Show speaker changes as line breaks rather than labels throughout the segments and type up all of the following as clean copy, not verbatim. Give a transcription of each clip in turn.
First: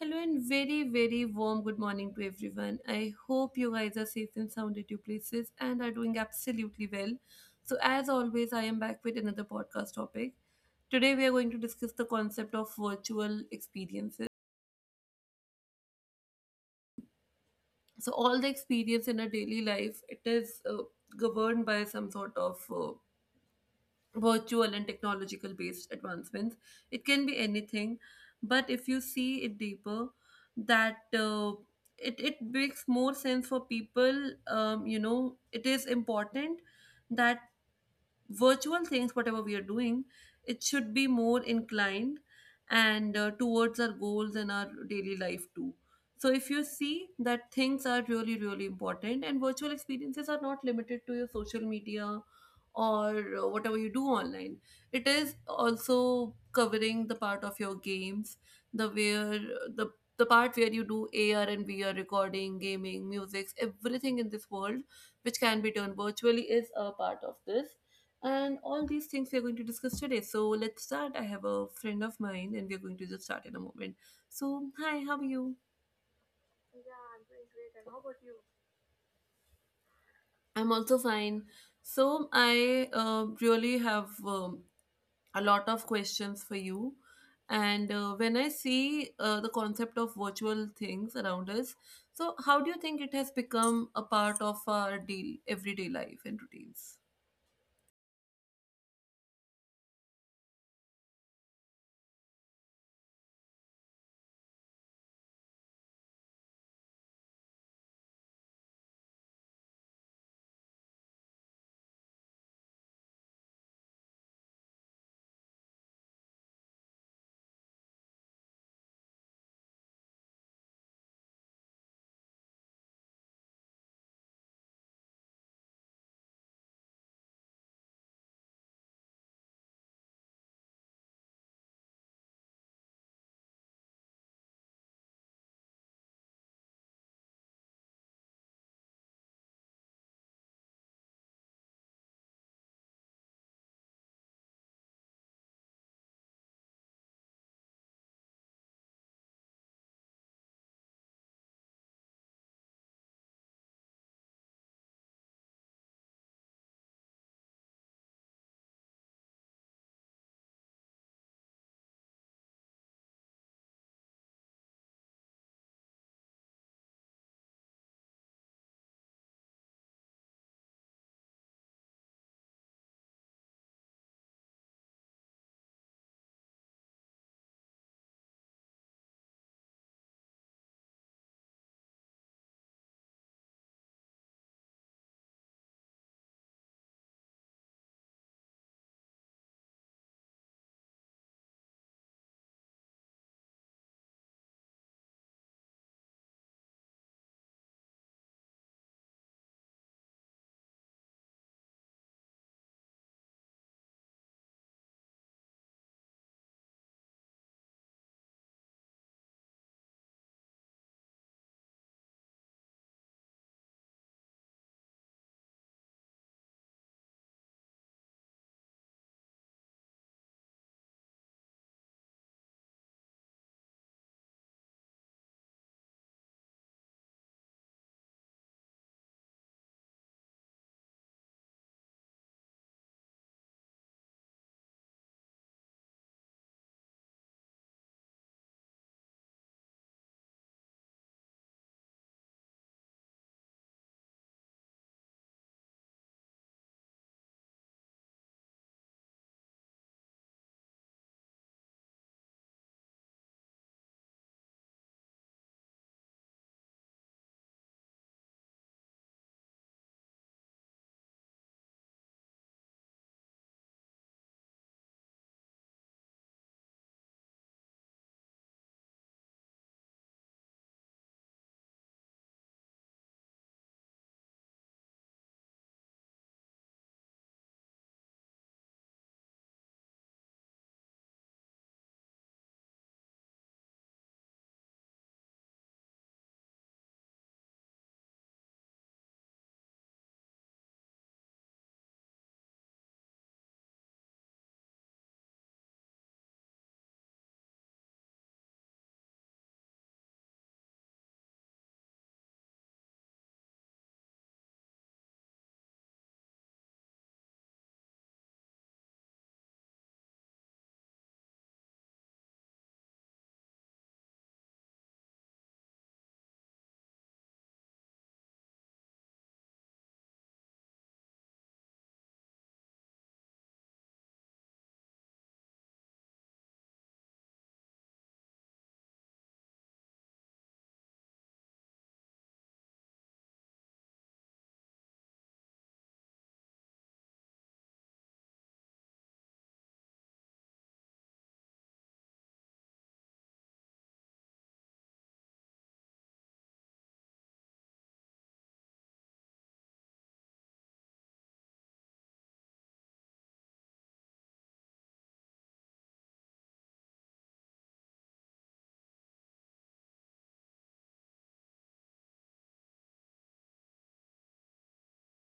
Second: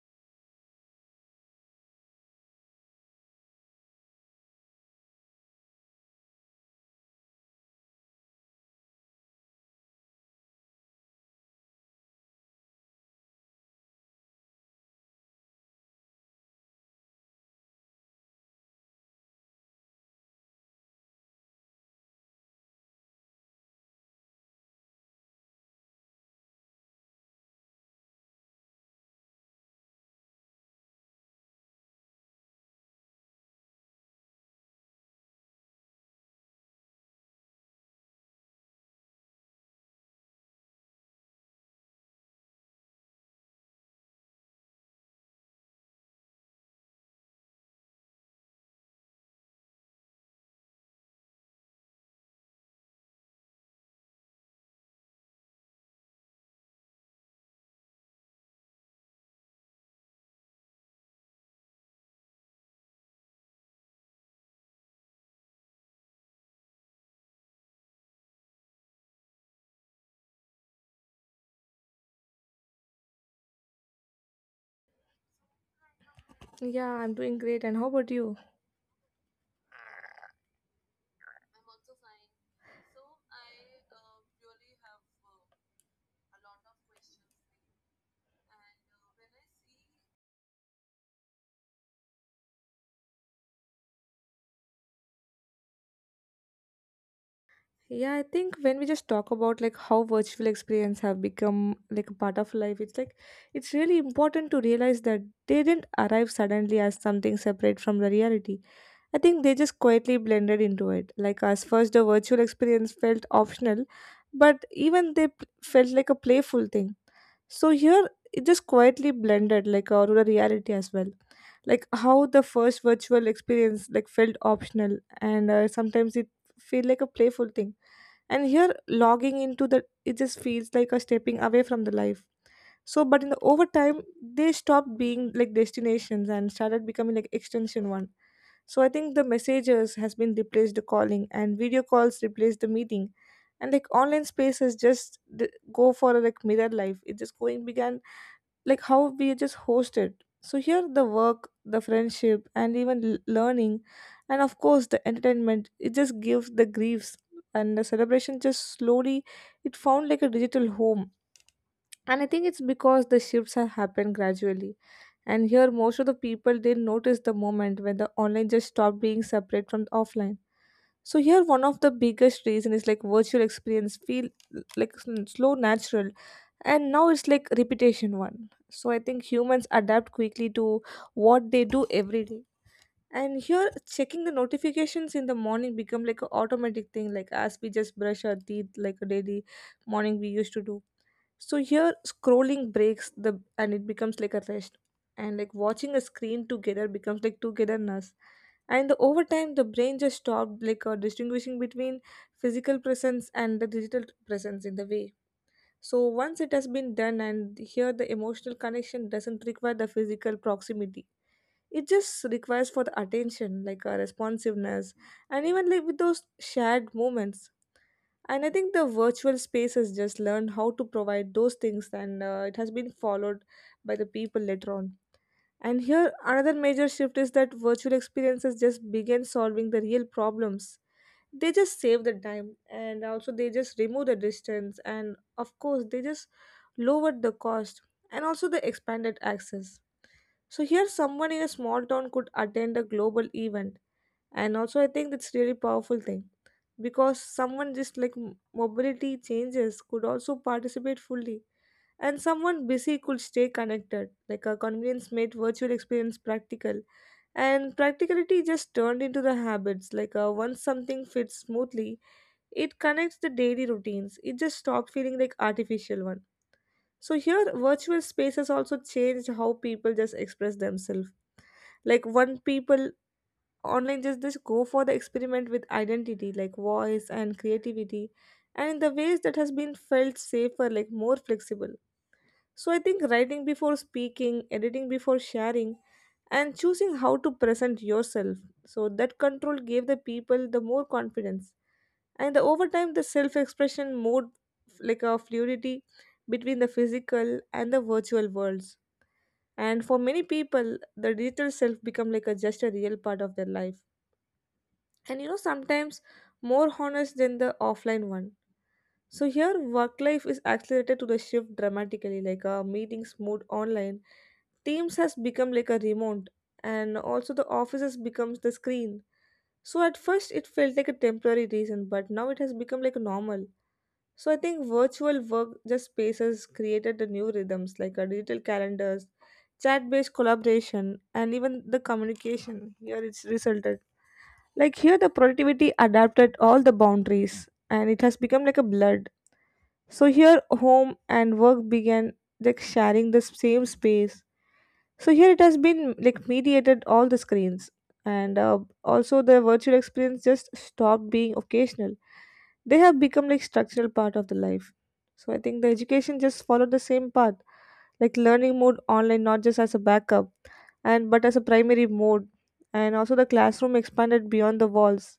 Hello and very, very warm good morning to everyone. I hope you guys are safe and sound at your places and are doing absolutely well. So, as always, I am back with another podcast topic. Today, we are going to discuss the concept of virtual experiences. So, all the experience in our daily life, it is governed by some sort of virtual and technological based advancements. It can be anything, but if you see it deeper, that it makes more sense for people. It is important that virtual things, whatever we are doing, it should be more inclined and towards our goals and our daily life too. So if you see that, things are really, really important, and virtual experiences are not limited to your social media or whatever you do online. It is also covering the part of your games, the where the the part where you do AR and VR recording, gaming, music, everything in this world which can be done virtually is a part of this. And all these things we're going to discuss today. So let's start. I have a friend of mine and we're going to just start in a moment. So, hi, how are you? Yeah,
Yeah, I'm
I'm
doing
doing
great.
great.
And
And
how
how
about
about
you?
you? I'm also fine. So I really have a lot of questions for you. And when I see the concept of virtual things around us, so how do you think it has become a part of our deal, everyday life and routines?
Yeah, I think when we just talk about like how virtual experience have become like a part of life, it's like it's really important to realize that they didn't arrive suddenly as something separate from the reality. I think they just quietly blended into it. Like as first the virtual experience felt optional, but even felt like a playful thing. So here it just quietly blended like our rural reality as well. Like how the first virtual experience like felt optional and sometimes it feel like a playful thing. And here, logging into the it just feels like a stepping away from the life. So, but in the over time, they stopped being like destinations and started becoming like extension one. So I think the messages has been replaced the calling and video calls replaced the meeting. And like online spaces go for a like mirror life. It just going began like how we just host it. So here the work, the friendship, and even learning, and of course the entertainment. It just gives the griefs and the celebration just slowly. It found like a digital home, and I think it's because the shifts have happened gradually. And here most of the people they notice the moment when the online just stopped being separate from the offline. So here one of the biggest reason is like virtual experience feel like slow natural, and now it's like repetition one. So I think humans adapt quickly to what they do every day. And here checking the notifications in the morning become like an automatic thing, like as we just brush our teeth like a daily morning we used to do. So here scrolling breaks the and it becomes like a rest, and like watching a screen together becomes like togetherness. And over time the brain just stopped like distinguishing between physical presence and the digital presence in the way. So once it has been done, and here the emotional connection doesn't require the physical proximity. It just requires for the attention, like a responsiveness, and even like with those shared moments. And I think the virtual space has just learned how to provide those things, and it has been followed by the people later on. And here another major shift is that virtual experiences just begin solving the real problems. They just save the time, and also they just remove the distance, and of course they just lowered the cost, and also the expanded access. So here someone in a small town could attend a global event, and also I think it's really powerful thing, because someone just like mobility changes could also participate fully, and someone busy could stay connected. Like a convenience made virtual experience practical, and practicality just turned into the habits. Like once something fits smoothly, it connects the daily routines. It just stopped feeling like artificial one. So here virtual spaces also changed how people just express themselves. Like one people online just go for the experiment with identity like voice and creativity, and in the ways that has been felt safer, like more flexible. So I think writing before speaking, editing before sharing, and choosing how to present yourself. So that control gave the people the more confidence. And over time, the self expression mode like a fluidity between the physical and the virtual worlds. And for many people, the digital self become like a just a real part of their life. And you know, sometimes more honest than the offline one. So here, work life is accelerated to the shift dramatically. Like meetings moved online, Teams has become like a remote, and also the office has becomes the screen. So at first, it felt like a temporary reason, but now it has become like normal. So I think virtual work just spaces created the new rhythms, like a digital calendars, chat-based collaboration, and even the communication. Here it's resulted like here the productivity adapted all the boundaries, and it has become like a blood. So here, home and work began like sharing the same space. So here it has been like mediated all the screens, and also the virtual experience just stopped being occasional. They have become like structural part of the life. So I think the education just followed the same path, like learning mode online, not just as a backup, and but as a primary mode, and also the classroom expanded beyond the walls.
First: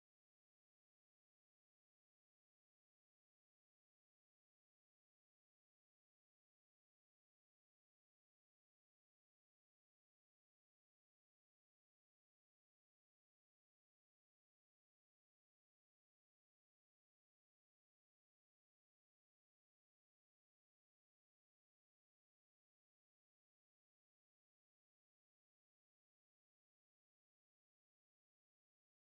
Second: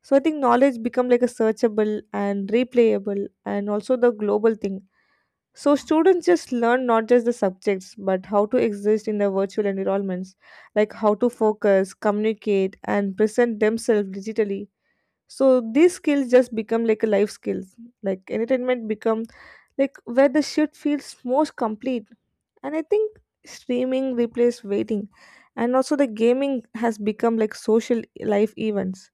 So I think knowledge become like a searchable and replayable, and also the global thing. So students just learn not just the subjects but how to exist in the virtual environments, like how to focus, communicate and present themselves digitally. So these skills just become like a life skills. Like entertainment become like where the shift feels most complete. And I think streaming replaced waiting, and also the gaming has become like social life events,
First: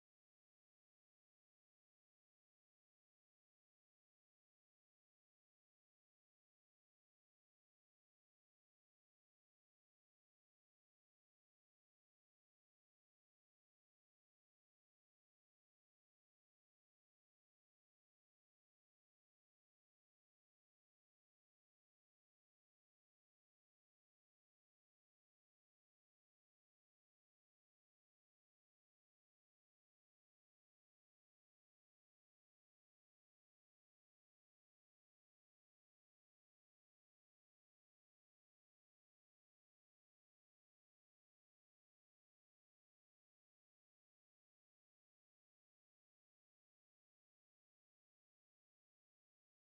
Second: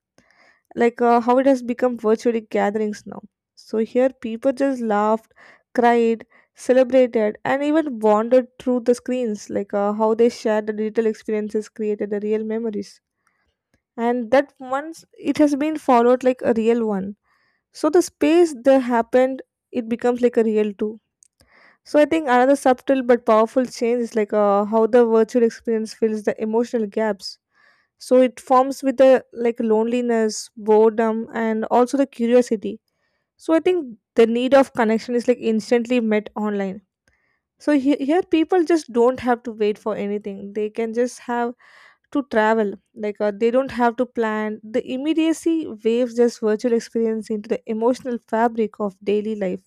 like how it has become virtually gatherings now. So here people just laughed, cried, celebrated, and even wandered through the screens, like how they shared the digital experiences created the real memories. And that once it has been followed like a real one. So the space that happened, it becomes like a real too. So I think another subtle but powerful change is like how the virtual experience fills the emotional gaps. So it forms with the like loneliness boredom and also the curiosity. So I think the need of connection is like instantly met online. So here people just don't have to wait for anything. They can just have to travel. Like they don't have to plan the immediacy waves just virtual experience into the emotional fabric of daily life.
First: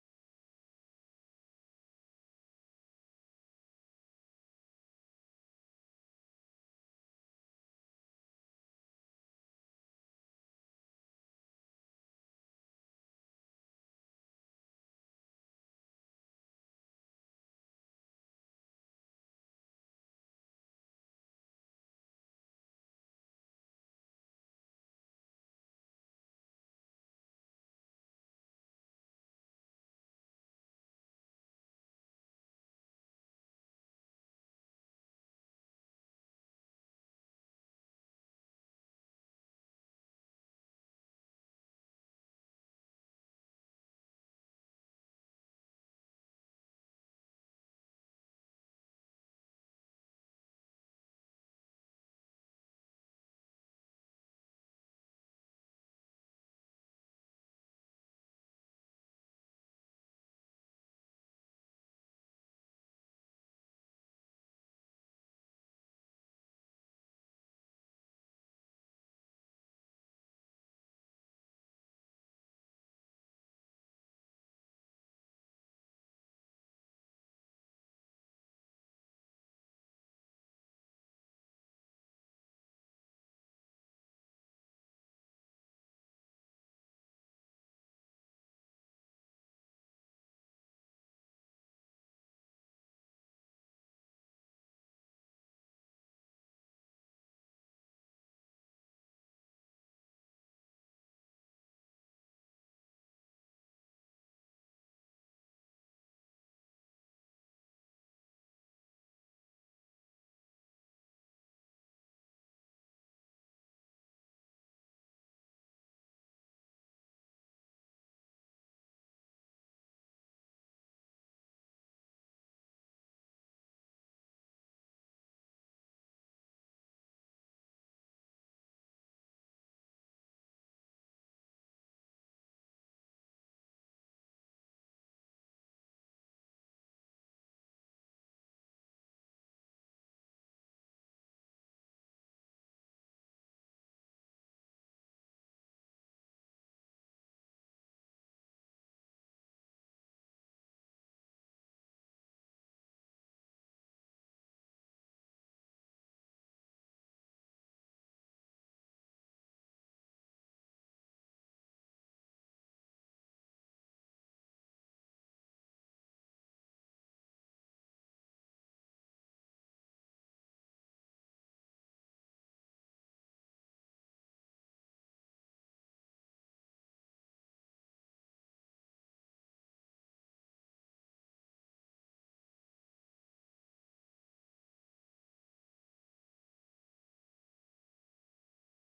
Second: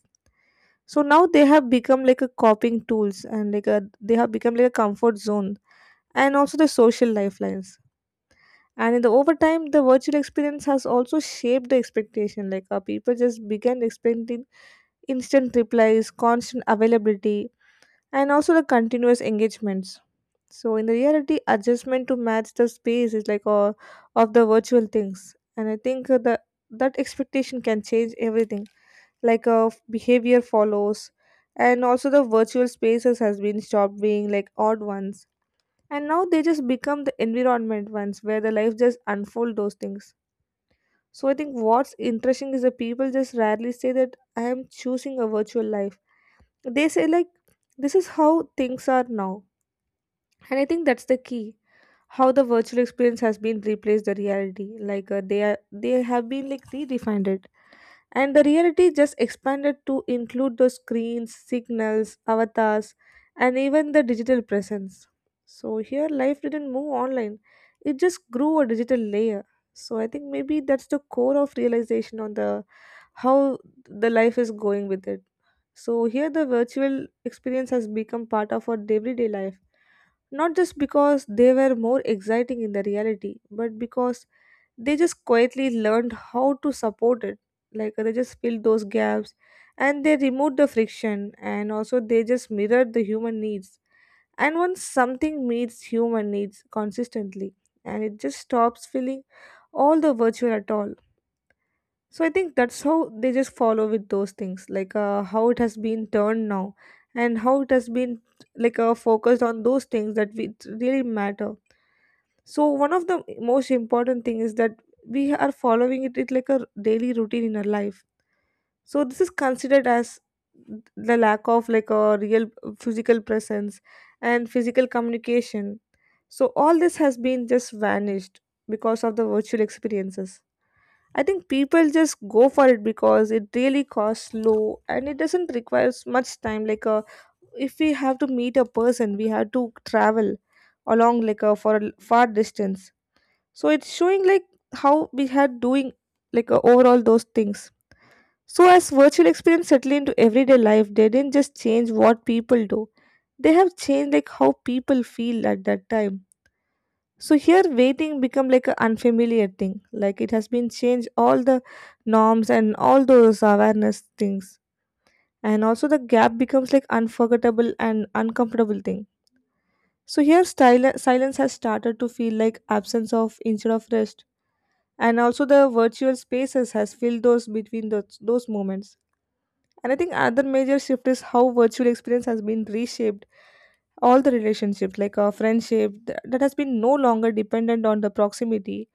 So now they have become like a coping tools, and they have become like a comfort zone, and also the social lifelines. And in the over time the virtual experience has also shaped the expectation. Like people just began expecting instant replies, constant availability, and also the continuous engagements. So in the reality adjustment to match the space is like of the virtual things. And I think the that expectation can change everything, like behavior follows, and also the virtual spaces has been stopped being like odd ones, and now they just become the environment ones where the life just unfold those things. So I think what's interesting is that people just rarely say that I am choosing a virtual life. They say like this is how things are now. And I think that's the key. How the virtual experience has been replaced the reality. Like they are they have been like redefined it. And the reality just expanded to include the screens, signals, avatars, and even the digital presence. So here, life didn't move online, it just grew a digital layer. So I think maybe that's the core of realization on the how the life is going with it. So here the virtual experience has become part of our everyday life, not just because they were more exciting in the reality, but because they just quietly learned how to support it. Like they just filled those gaps, and they removed the friction, and also they just mirrored the human needs. And once something meets human needs consistently, and it just stops feeling all the virtual at all. So I think that's how they just follow with those things, like how it has been turned now, and how it has been like focused on those things that we it really matter. So one of the most important thing is that we are following it, it like a daily routine in our life. So this is considered as the lack of like a real physical presence and physical communication. So all this has been just vanished because of the virtual experiences. I think people just go for it because it really costs low and it doesn't require much time. Like if we have to meet a person, we have to travel along like for a far distance. So it's showing like how we are doing, like overall those things. So as virtual experience settled into everyday life, they didn't just change what people do. They have changed like how people feel at that time. So here waiting become like an unfamiliar thing. Like it has been changed all the norms and all those awareness things. And also the gap becomes like unforgettable and uncomfortable thing. So here silence has started to feel like absence of instead of rest. And also the virtual spaces has filled those between those moments. And I think another major shift is how virtual experience has been reshaped all the relationships, like a friendship that has been no longer dependent on the proximity,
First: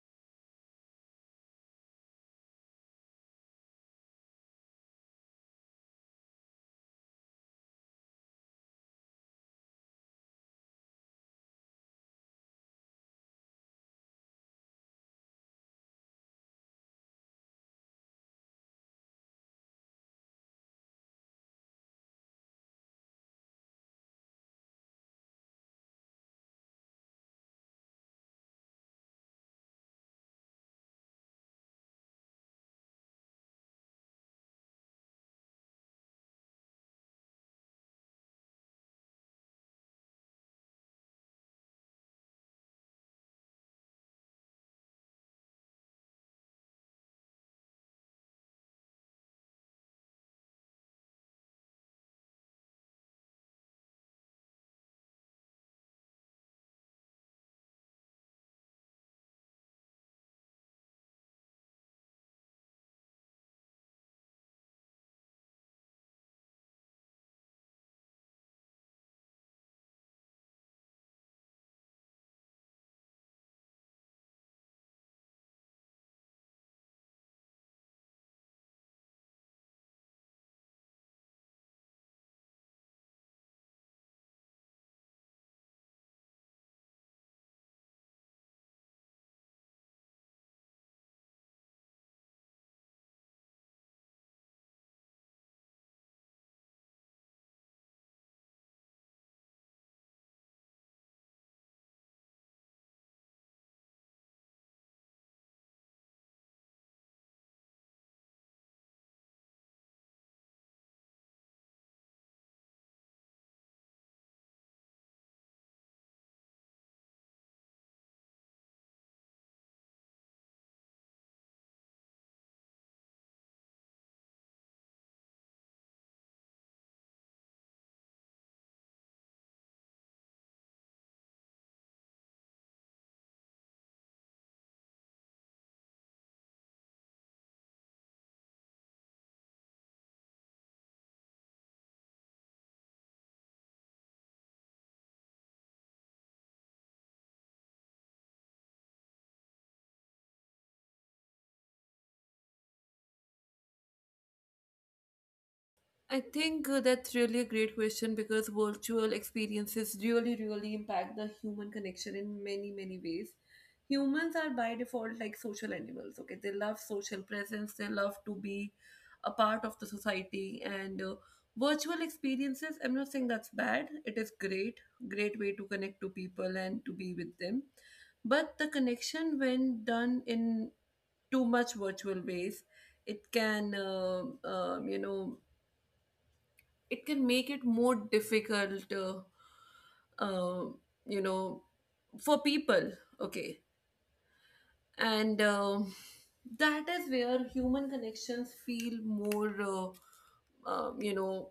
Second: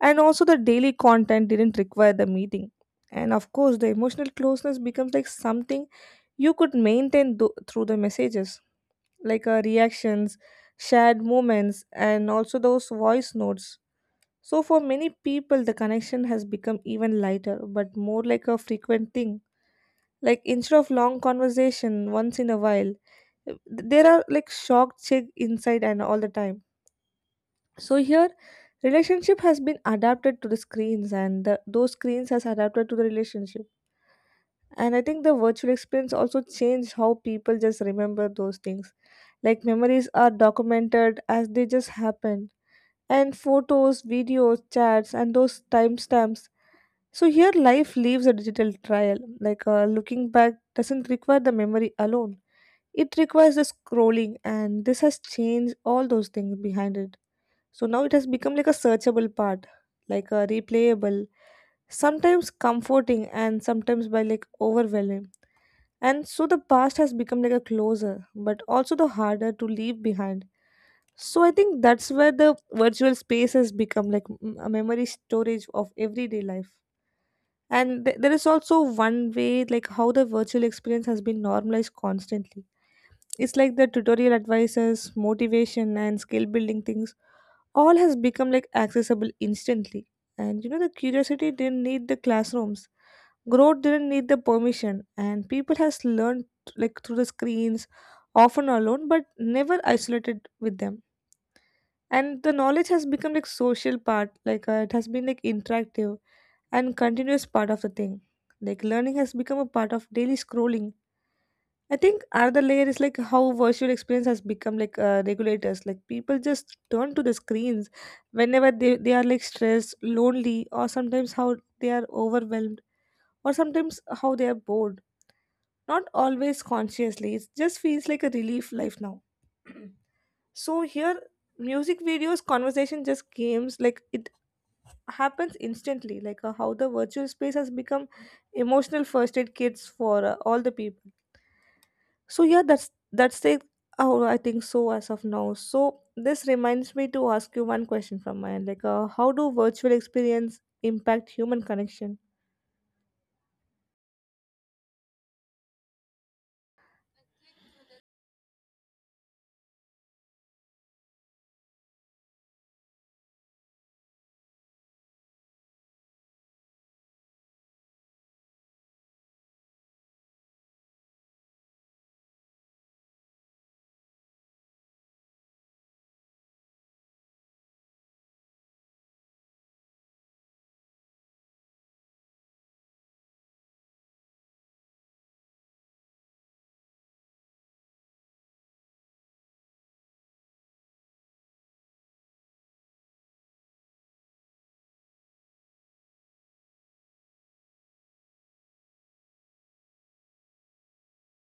and also the daily content didn't require the meeting, and of course the emotional closeness becomes like something you could maintain through the messages, like reactions, shared moments, and also those voice notes. So for many people the connection has become even lighter but more like a frequent thing, like instead of long conversation once in a while, there are like shock check inside and all the time. So here relationship has been adapted to the screens, and those screens has adapted to the relationship. And I think the virtual experience also changed how people just remember those things, like memories are documented as they just happen, and photos, videos, chats, and those timestamps. So here life leaves a digital trail, like looking back doesn't require the memory alone, it requires the scrolling, and this has changed all those things behind it. So now it has become like a searchable part, like a replayable, sometimes comforting and sometimes by like overwhelming. And so the past has become like a closer, but also the harder to leave behind. So I think that's where the virtual space has become like a memory storage of everyday life. And there is also one way, like how the virtual experience has been normalized constantly. It's like the tutorial advices, motivation, and skill building things all has become like accessible instantly. And you know, the curiosity didn't need the classrooms, growth didn't need the permission, and people has learned like through the screens, often alone, but never isolated with them. And the knowledge has become like social part, like it has been like interactive and continuous part of the thing. Like learning has become a part of daily scrolling. I think another layer is like how virtual experience has become like regulators. Like people just turn to the screens whenever they are like stressed, lonely, or sometimes how they are overwhelmed, or sometimes how they are bored. Not always consciously. It just feels like a relief life now. So here, music videos, conversation, just games. Like it happens instantly. Like how the virtual space has become emotional first aid kits for all the people. So yeah, that's it. Oh, I think so as of now. So this reminds me to ask you one question from my end, like, how do virtual experience impact human connection?
I think that's really a great question because virtual experiences really, really impact the human connection in many, many ways. Humans are by default like social animals, okay? They love social presence, they love to be a part of the society, and virtual experiences, I'm not saying that's bad, it is great, great way to connect to people and to be with them. But the connection, when done in too much virtual ways, it can, it can make it more difficult uh, you know for people, okay, and that is where human connections feel more um, you know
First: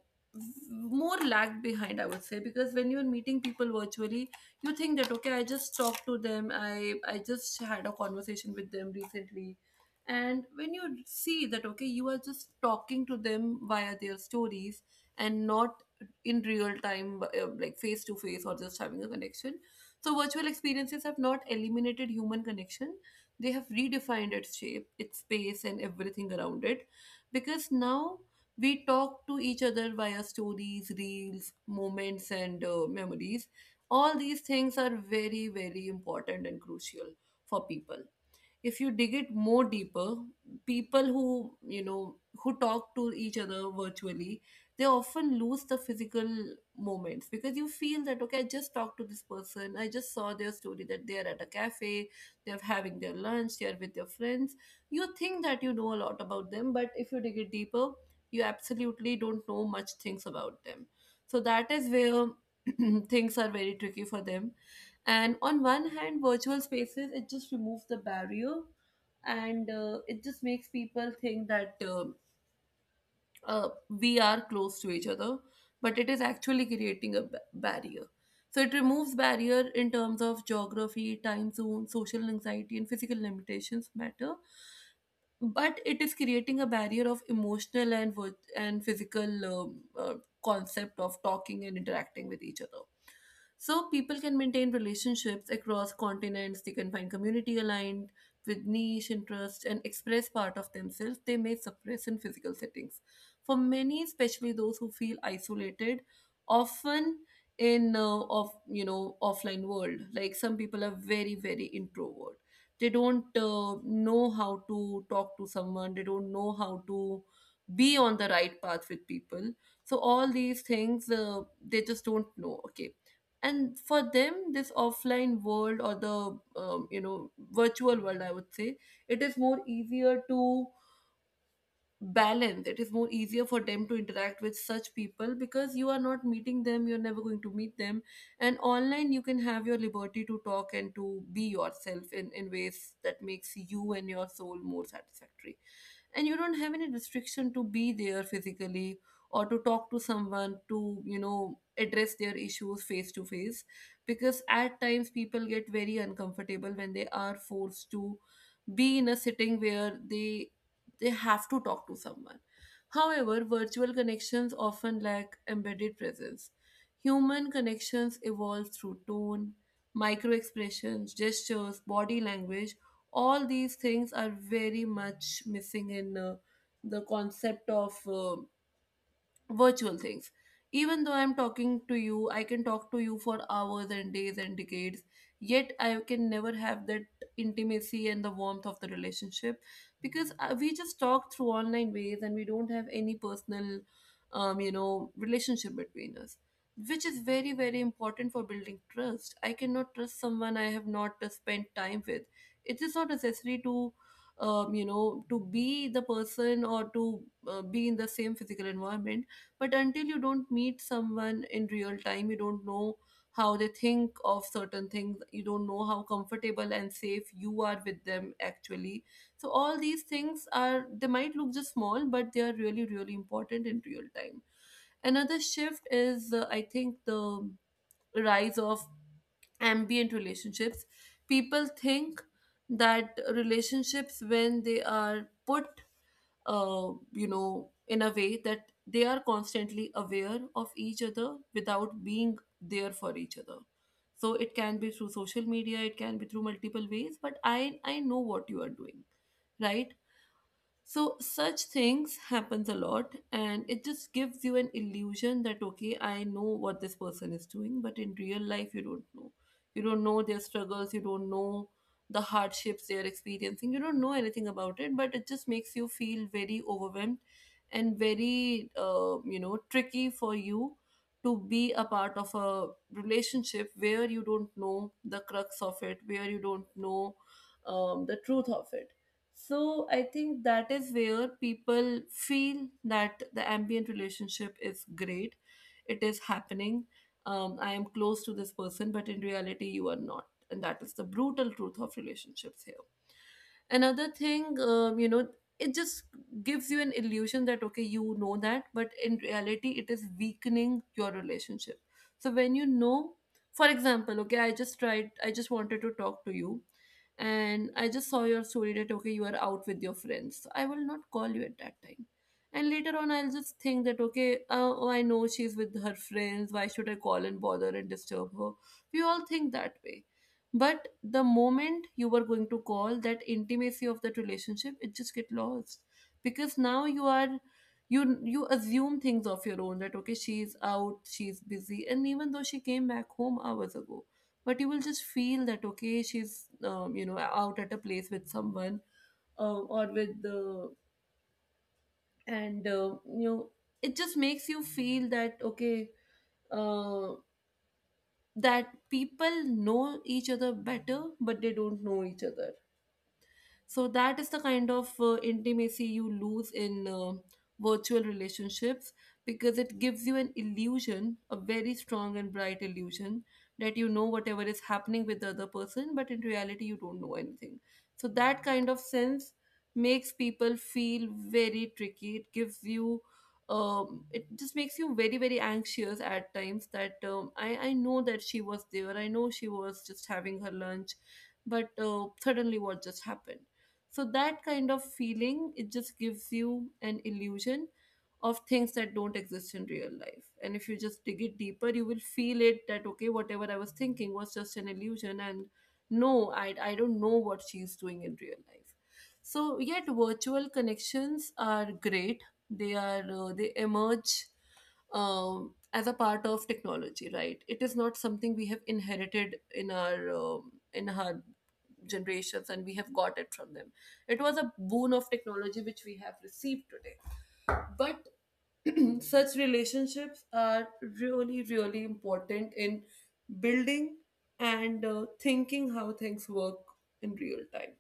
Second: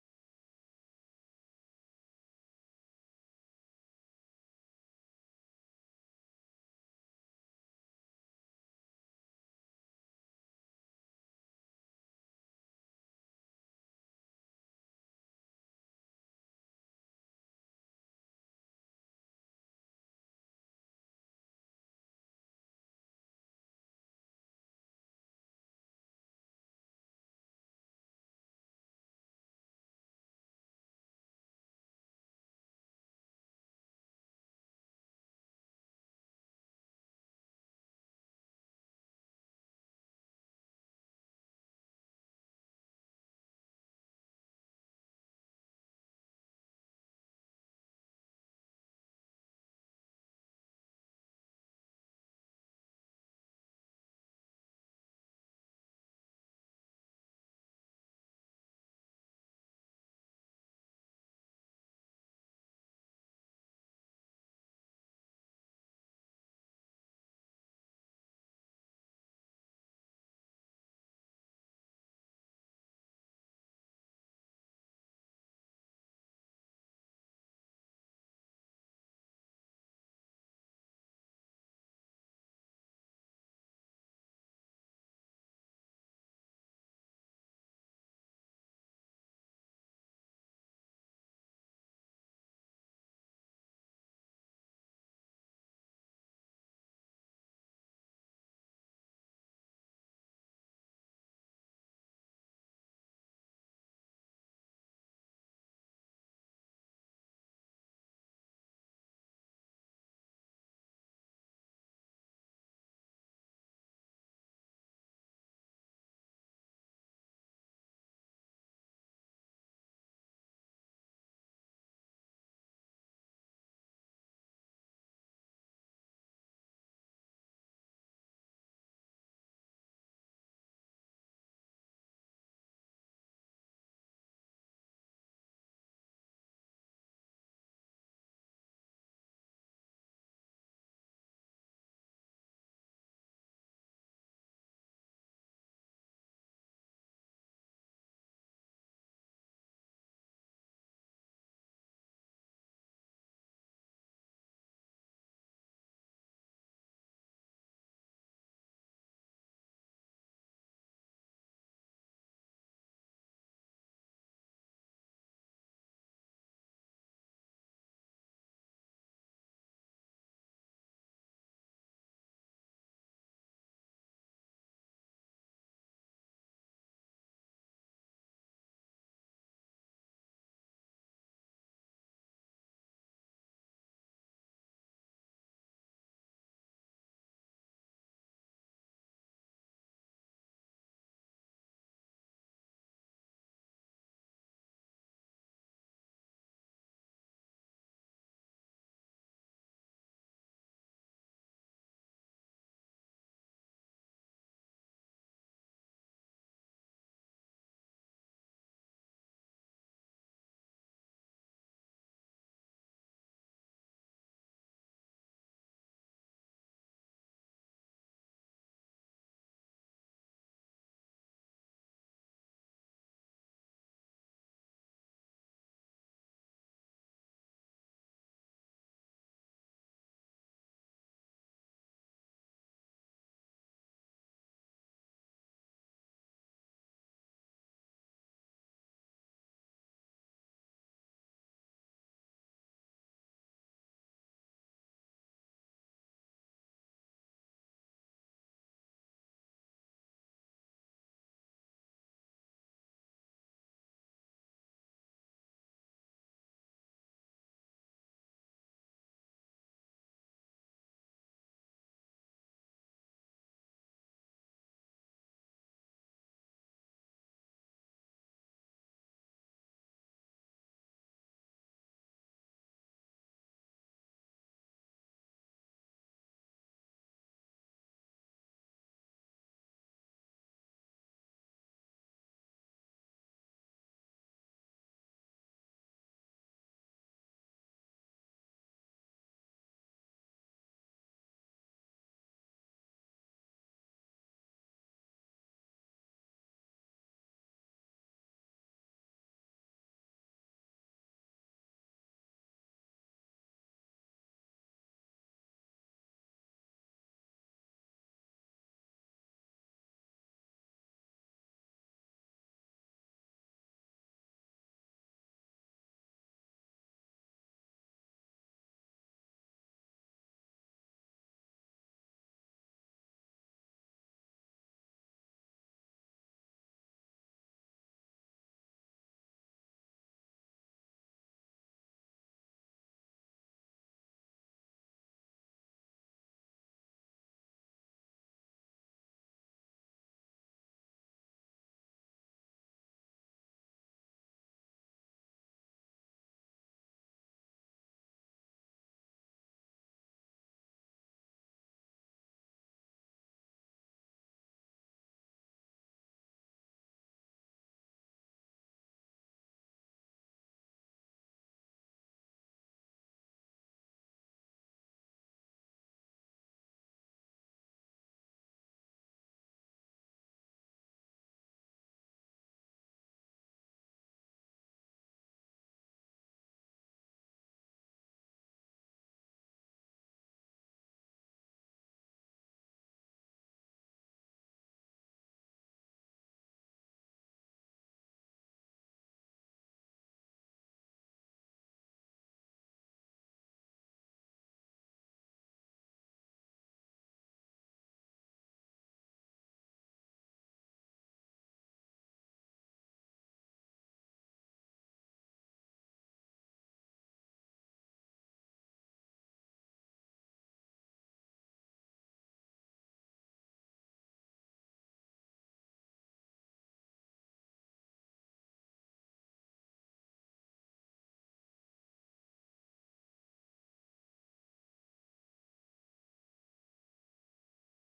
more lagged behind, I would say. Because when you're meeting people virtually, you think that okay, I just talked to them, I just had a conversation with them recently. And when you see that okay, you are just talking to them via their stories and not in real time, like face to face or just having a connection. So virtual experiences have not eliminated human connection, they have redefined its shape, its space, and everything around it. Because now we talk to each other via stories, reels, moments, and memories. All these things are very, very important and crucial for people. If you dig it more deeper, people who, you know, who talk to each other virtually, they often lose the physical moments. Because you feel that okay, I just talked to this person, I just saw their story that they are at a cafe, they're having their lunch, they're with their friends. You think that you know a lot about them, but if you dig it deeper, you absolutely don't know much things about them. So that is where things are very tricky for them. And on one hand, virtual spaces, it just removes the barrier, and it just makes people think that we are close to each other, but it is actually creating a barrier. So it removes barrier in terms of geography, time zone, social anxiety, and physical limitations matter, but it is creating a barrier of emotional and and physical concept of talking and interacting with each other. So people can maintain relationships across continents, they can find community aligned with niche interests, and express part of themselves they may suppress in physical settings. For many, especially those who feel isolated often in of, you know, offline world, like some people are very, very introvert, they don't know how to talk to someone, they don't know how to be on the right path with people. So all these things, they just don't know, okay. And for them, this offline world or the, virtual world I would say, it is more easier to balance, it is more easier for them to interact with such people, because you are not meeting them, you're never going to meet them. And online you can have your liberty to talk and to be yourself in ways that makes you and your soul more satisfactory, and you don't have any restriction to be there physically or to talk to someone, to, you know, address their issues face to face. Because at times people get very uncomfortable when they are forced to be in a sitting where they have to talk to someone. However, virtual connections often lack embedded presence. Human connections evolve through tone, micro expressions, gestures, body language. All these things are very much missing in the concept of virtual things. Even though I'm talking to you, I can talk to you for hours and days and decades, yet I can never have that intimacy and the warmth of the relationship, because we just talk through online ways and we don't have any personal, relationship between us, which is very, very important for building trust. I cannot trust someone I have not spent time with. It is not necessary to, to be the person or to be in the same physical environment, but until you don't meet someone in real time, you don't know how they think of certain things, you don't know how comfortable and safe you are with them actually. So all these things are, they might look just small, but they are really, really important in real time. Another shift is, I think, the rise of ambient relationships. People think that relationships, when they are put in a way that they are constantly aware of each other without being there for each other. So it can be through social media, it can be through multiple ways, but I know what you are doing, right? So such things happens a lot, and it just gives you an illusion that okay, I know what this person is doing, but in real life, you don't know. You don't know their struggles, you don't know the hardships they are experiencing, you don't know anything about it, but it just makes you feel very overwhelmed and very, tricky for you to be a part of a relationship where you don't know the crux of it, where you don't know, the truth of it. So I think that is where people feel that the ambient relationship is great. It is happening. I am close to this person, but in reality, you are not. And that is the brutal truth of relationships here. Another thing, it just gives you an illusion that okay, you know that, but in reality it is weakening your relationship. So when you know, for example, okay, I just wanted to talk to you, and I just saw your story that okay, you are out with your friends, so I will not call you at that time. And later on I'll just think that okay, oh, I know she's with her friends, why should I call and bother and disturb her? We all think that way, but the moment you were going to call, that intimacy of that relationship, it just get lost. Because now you are, you assume things of your own, that okay, she's out, she's busy, and even though she came back home hours ago, but you will just feel that okay, she's, out at a place with someone, or with the and you know it just makes you feel that okay, uh, that people know each other better, but they don't know each other. So that is the kind of intimacy you lose in virtual relationships, because it gives you an illusion, a very strong and bright illusion, that you know whatever is happening with the other person, but in reality, you don't know anything. So that kind of sense makes people feel very tricky. It gives you, it just makes you very, very anxious at times, that I know that she was there, I know she was just having her lunch, but suddenly what just happened? So that kind of feeling, it just gives you an illusion of things that don't exist in real life. And if you just dig it deeper, you will feel it that okay, whatever I was thinking was just an illusion, and no, I don't know what she's doing in real life. So yet, virtual connections are great. They are they emerge as a part of technology, right? It is not something we have inherited in our generations, and we have got it from them. It was a boon of technology which we have received today, but such relationships are really really important in building and thinking how things work in real time.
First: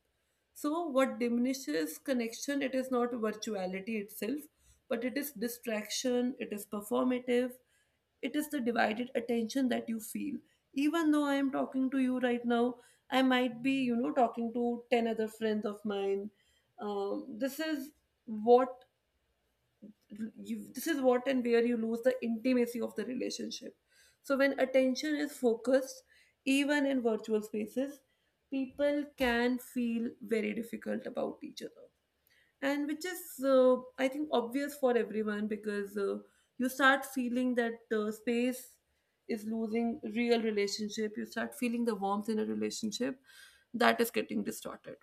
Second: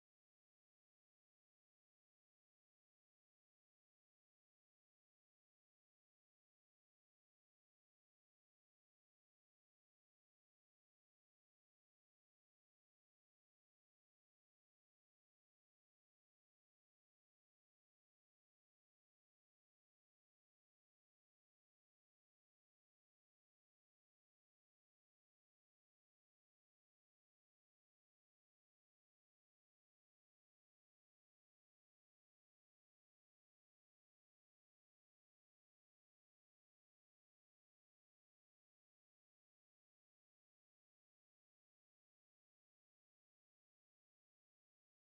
So what diminishes connection, it is not virtuality itself, but it is distraction, it is performative, it is the divided attention that you feel. Even though I am talking to you right now, I might be, talking to 10 other friends of mine. This is what this is what and where you lose the intimacy of the relationship. So when attention is focused, even in virtual spaces, people can feel very difficult about each other, and which is I think obvious for everyone, because you start feeling that space is losing real relationship, you start feeling the warmth in a relationship that is getting distorted.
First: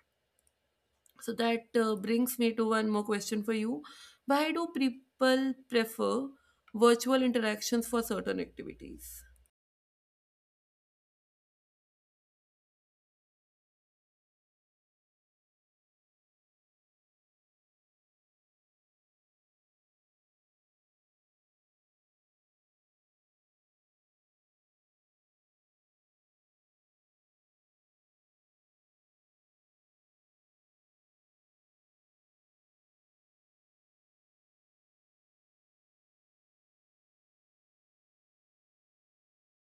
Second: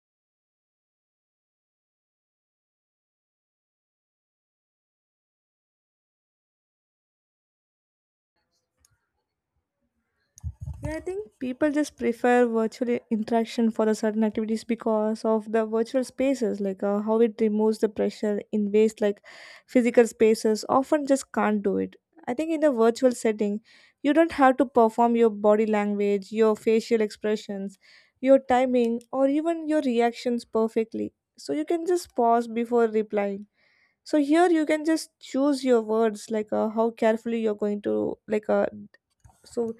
So that brings me to one more question for you: why do people prefer virtual interactions for certain activities?
Yeah, I think people just prefer virtual interaction for the certain activities because of the virtual spaces, like how it removes the pressure in ways like physical spaces often just can't do it. I think in the virtual setting, you don't have to perform your body language, your facial expressions, your timing, or even your reactions perfectly. So you can just pause before replying. So here you can just choose your words, like how carefully you're going to like so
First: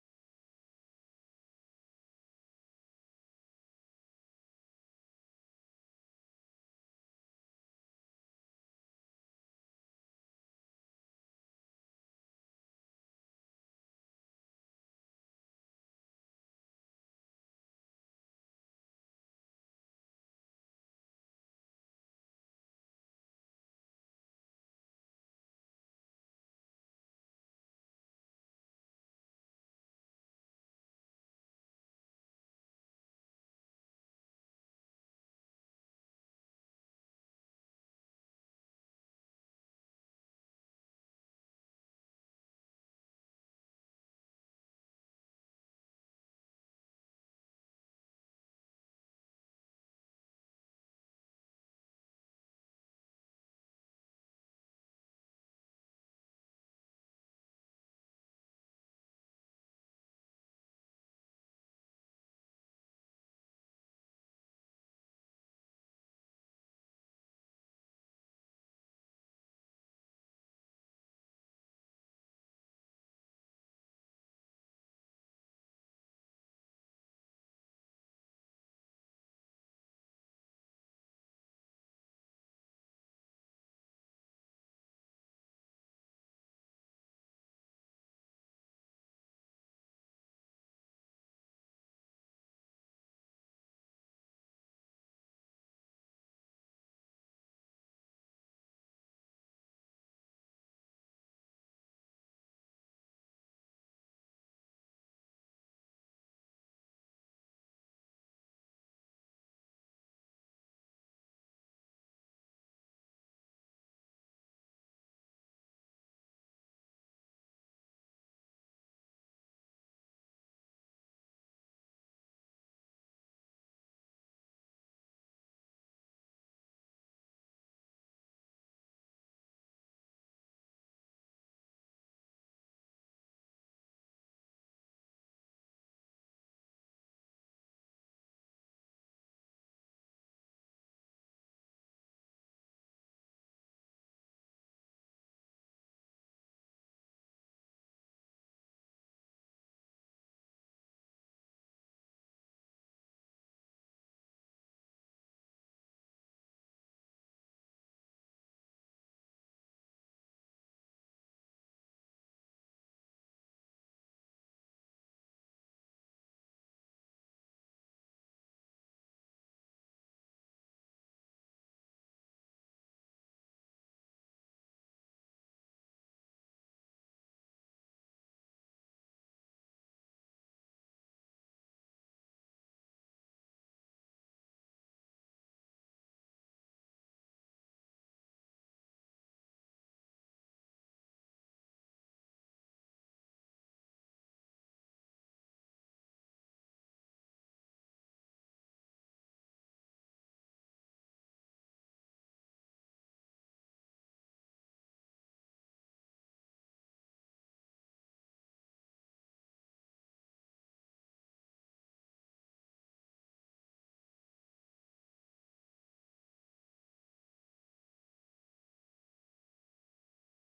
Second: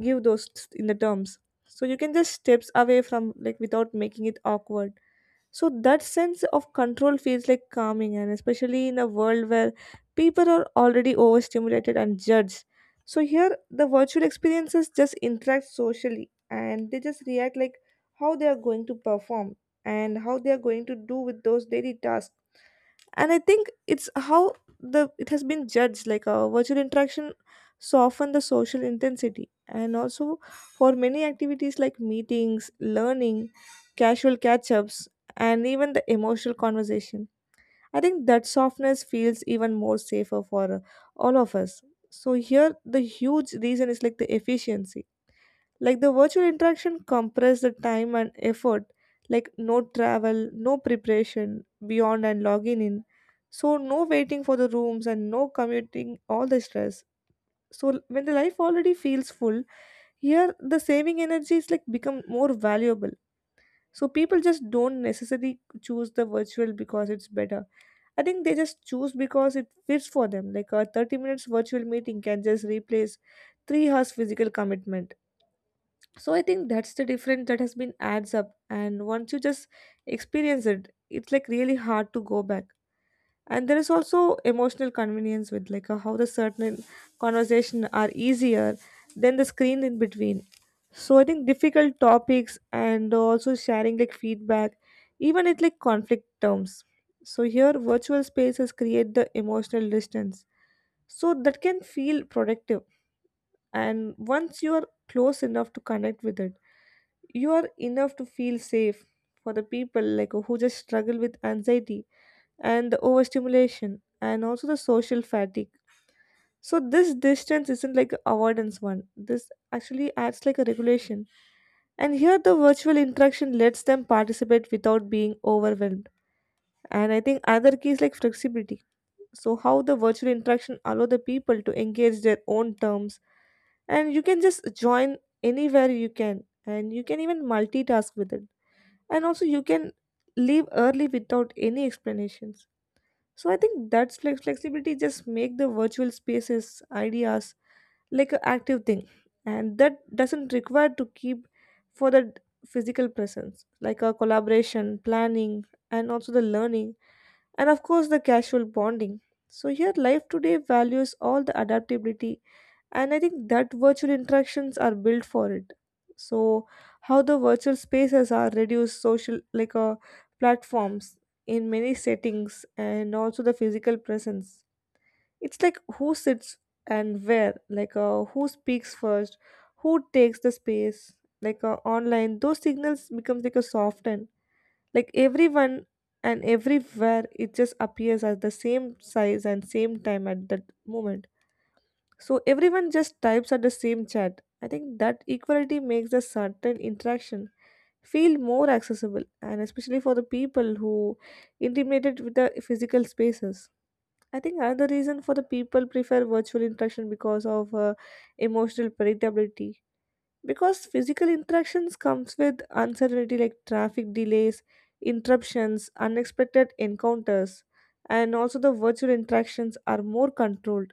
give those in the terms, so you can just steps away from like without making it awkward. So that sense of control feels like calming, and especially in a world where people are already overstimulated and judged. So here the virtual experiences just interact socially and they just react like how they are going to perform and how they are going to do with those daily tasks. And I think it's how the it has been judged like a virtual interaction soften the social intensity, and also for many activities like meetings, learning, casual catch-ups, and even the emotional conversation, I think that softness feels even more safer for all of us. So here the huge reason is like the efficiency, like the virtual interaction compressed the time and effort, like no travel, no preparation beyond and logging in. So no waiting for the rooms and no commuting all the stress. So when the life already feels full, here the saving energy is like become more valuable. So people just don't necessarily choose the virtual because it's better. I think they just choose because it fits for them. Like a 30 minutes virtual meeting can just replace 3 hours physical commitment. So I think that's the difference that has been adds up, and once you just experience it, it's like really hard to go back. And there is also emotional convenience with like how the certain conversation are easier than the screen in between. So I think difficult topics, and also sharing like feedback, even it like conflict terms, so here virtual spaces create the emotional distance, so that can feel productive. And once you are close enough to connect with it, you are enough to feel safe for the people like who just struggle with anxiety and the overstimulation and also the social fatigue. So this distance isn't like a avoidance one, this actually acts like a regulation, and here the virtual interaction lets them participate without being overwhelmed. And I think other key is like flexibility, so how the virtual interaction allow the people to engage their own terms, and you can just join anywhere you can, and you can even multitask with it, and also you can leave early without any explanations. So I think that's flexibility just make the virtual spaces ideas like an active thing, and that doesn't require to keep for the physical presence like a collaboration, planning, and also the learning, and of course the casual bonding. So here life today values all the adaptability, and I think that virtual interactions are built for it. So how the virtual spaces are reduced social like platforms in many settings, and also the physical presence. It's like who sits and where, like who speaks first, who takes the space, like online. Those signals becomes like a softened, like everyone and everywhere it just appears as the same size and same time at that moment. So everyone just types at the same chat. I think that equality makes a certain interaction feel more accessible, and especially for the people who intimidated with the physical spaces. I think another reason for the people prefer virtual interaction because of emotional predictability, because physical interactions comes with uncertainty like traffic delays, interruptions, unexpected encounters, and also the virtual interactions are more controlled.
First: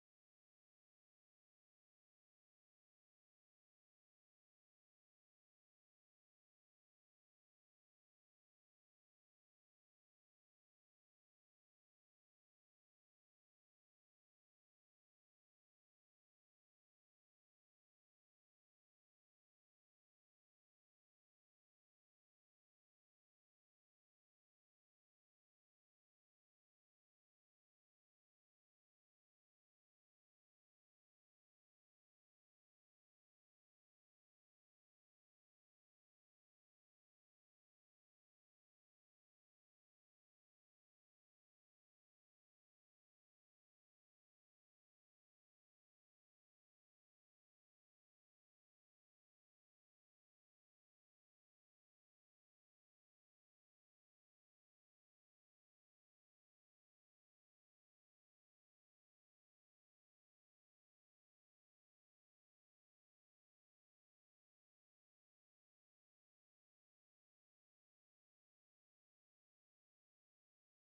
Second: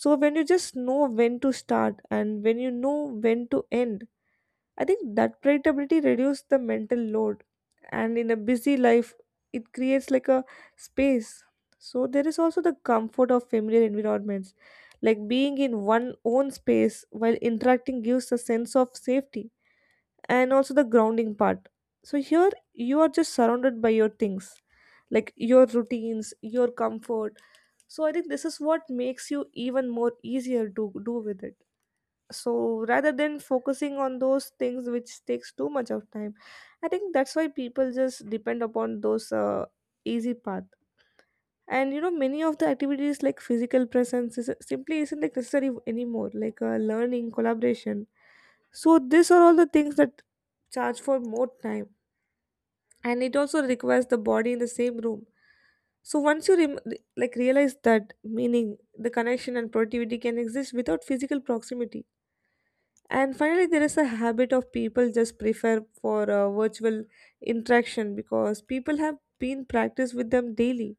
So when you just know when to start and when you know when to end, I think that predictability reduces the mental load, and in a busy life it creates like a space. So there is also the comfort of familiar environments, like being in one own space while interacting gives a sense of safety and also the grounding part. So here you are just surrounded by your things, like your routines, your comfort. So I think this is what makes you even more easier to do with it. So rather than focusing on those things which takes too much of time, I think that's why people just depend upon those easy path. And you know, many of the activities like physical presence is, simply isn't like necessary anymore, like learning, collaboration. So these are all the things that charge for more time, and it also requires the body in the same room. So once you like realize that meaning the connection and productivity can exist without physical proximity. And finally there is a habit of people just prefer for virtual interaction because people have been practiced with them daily,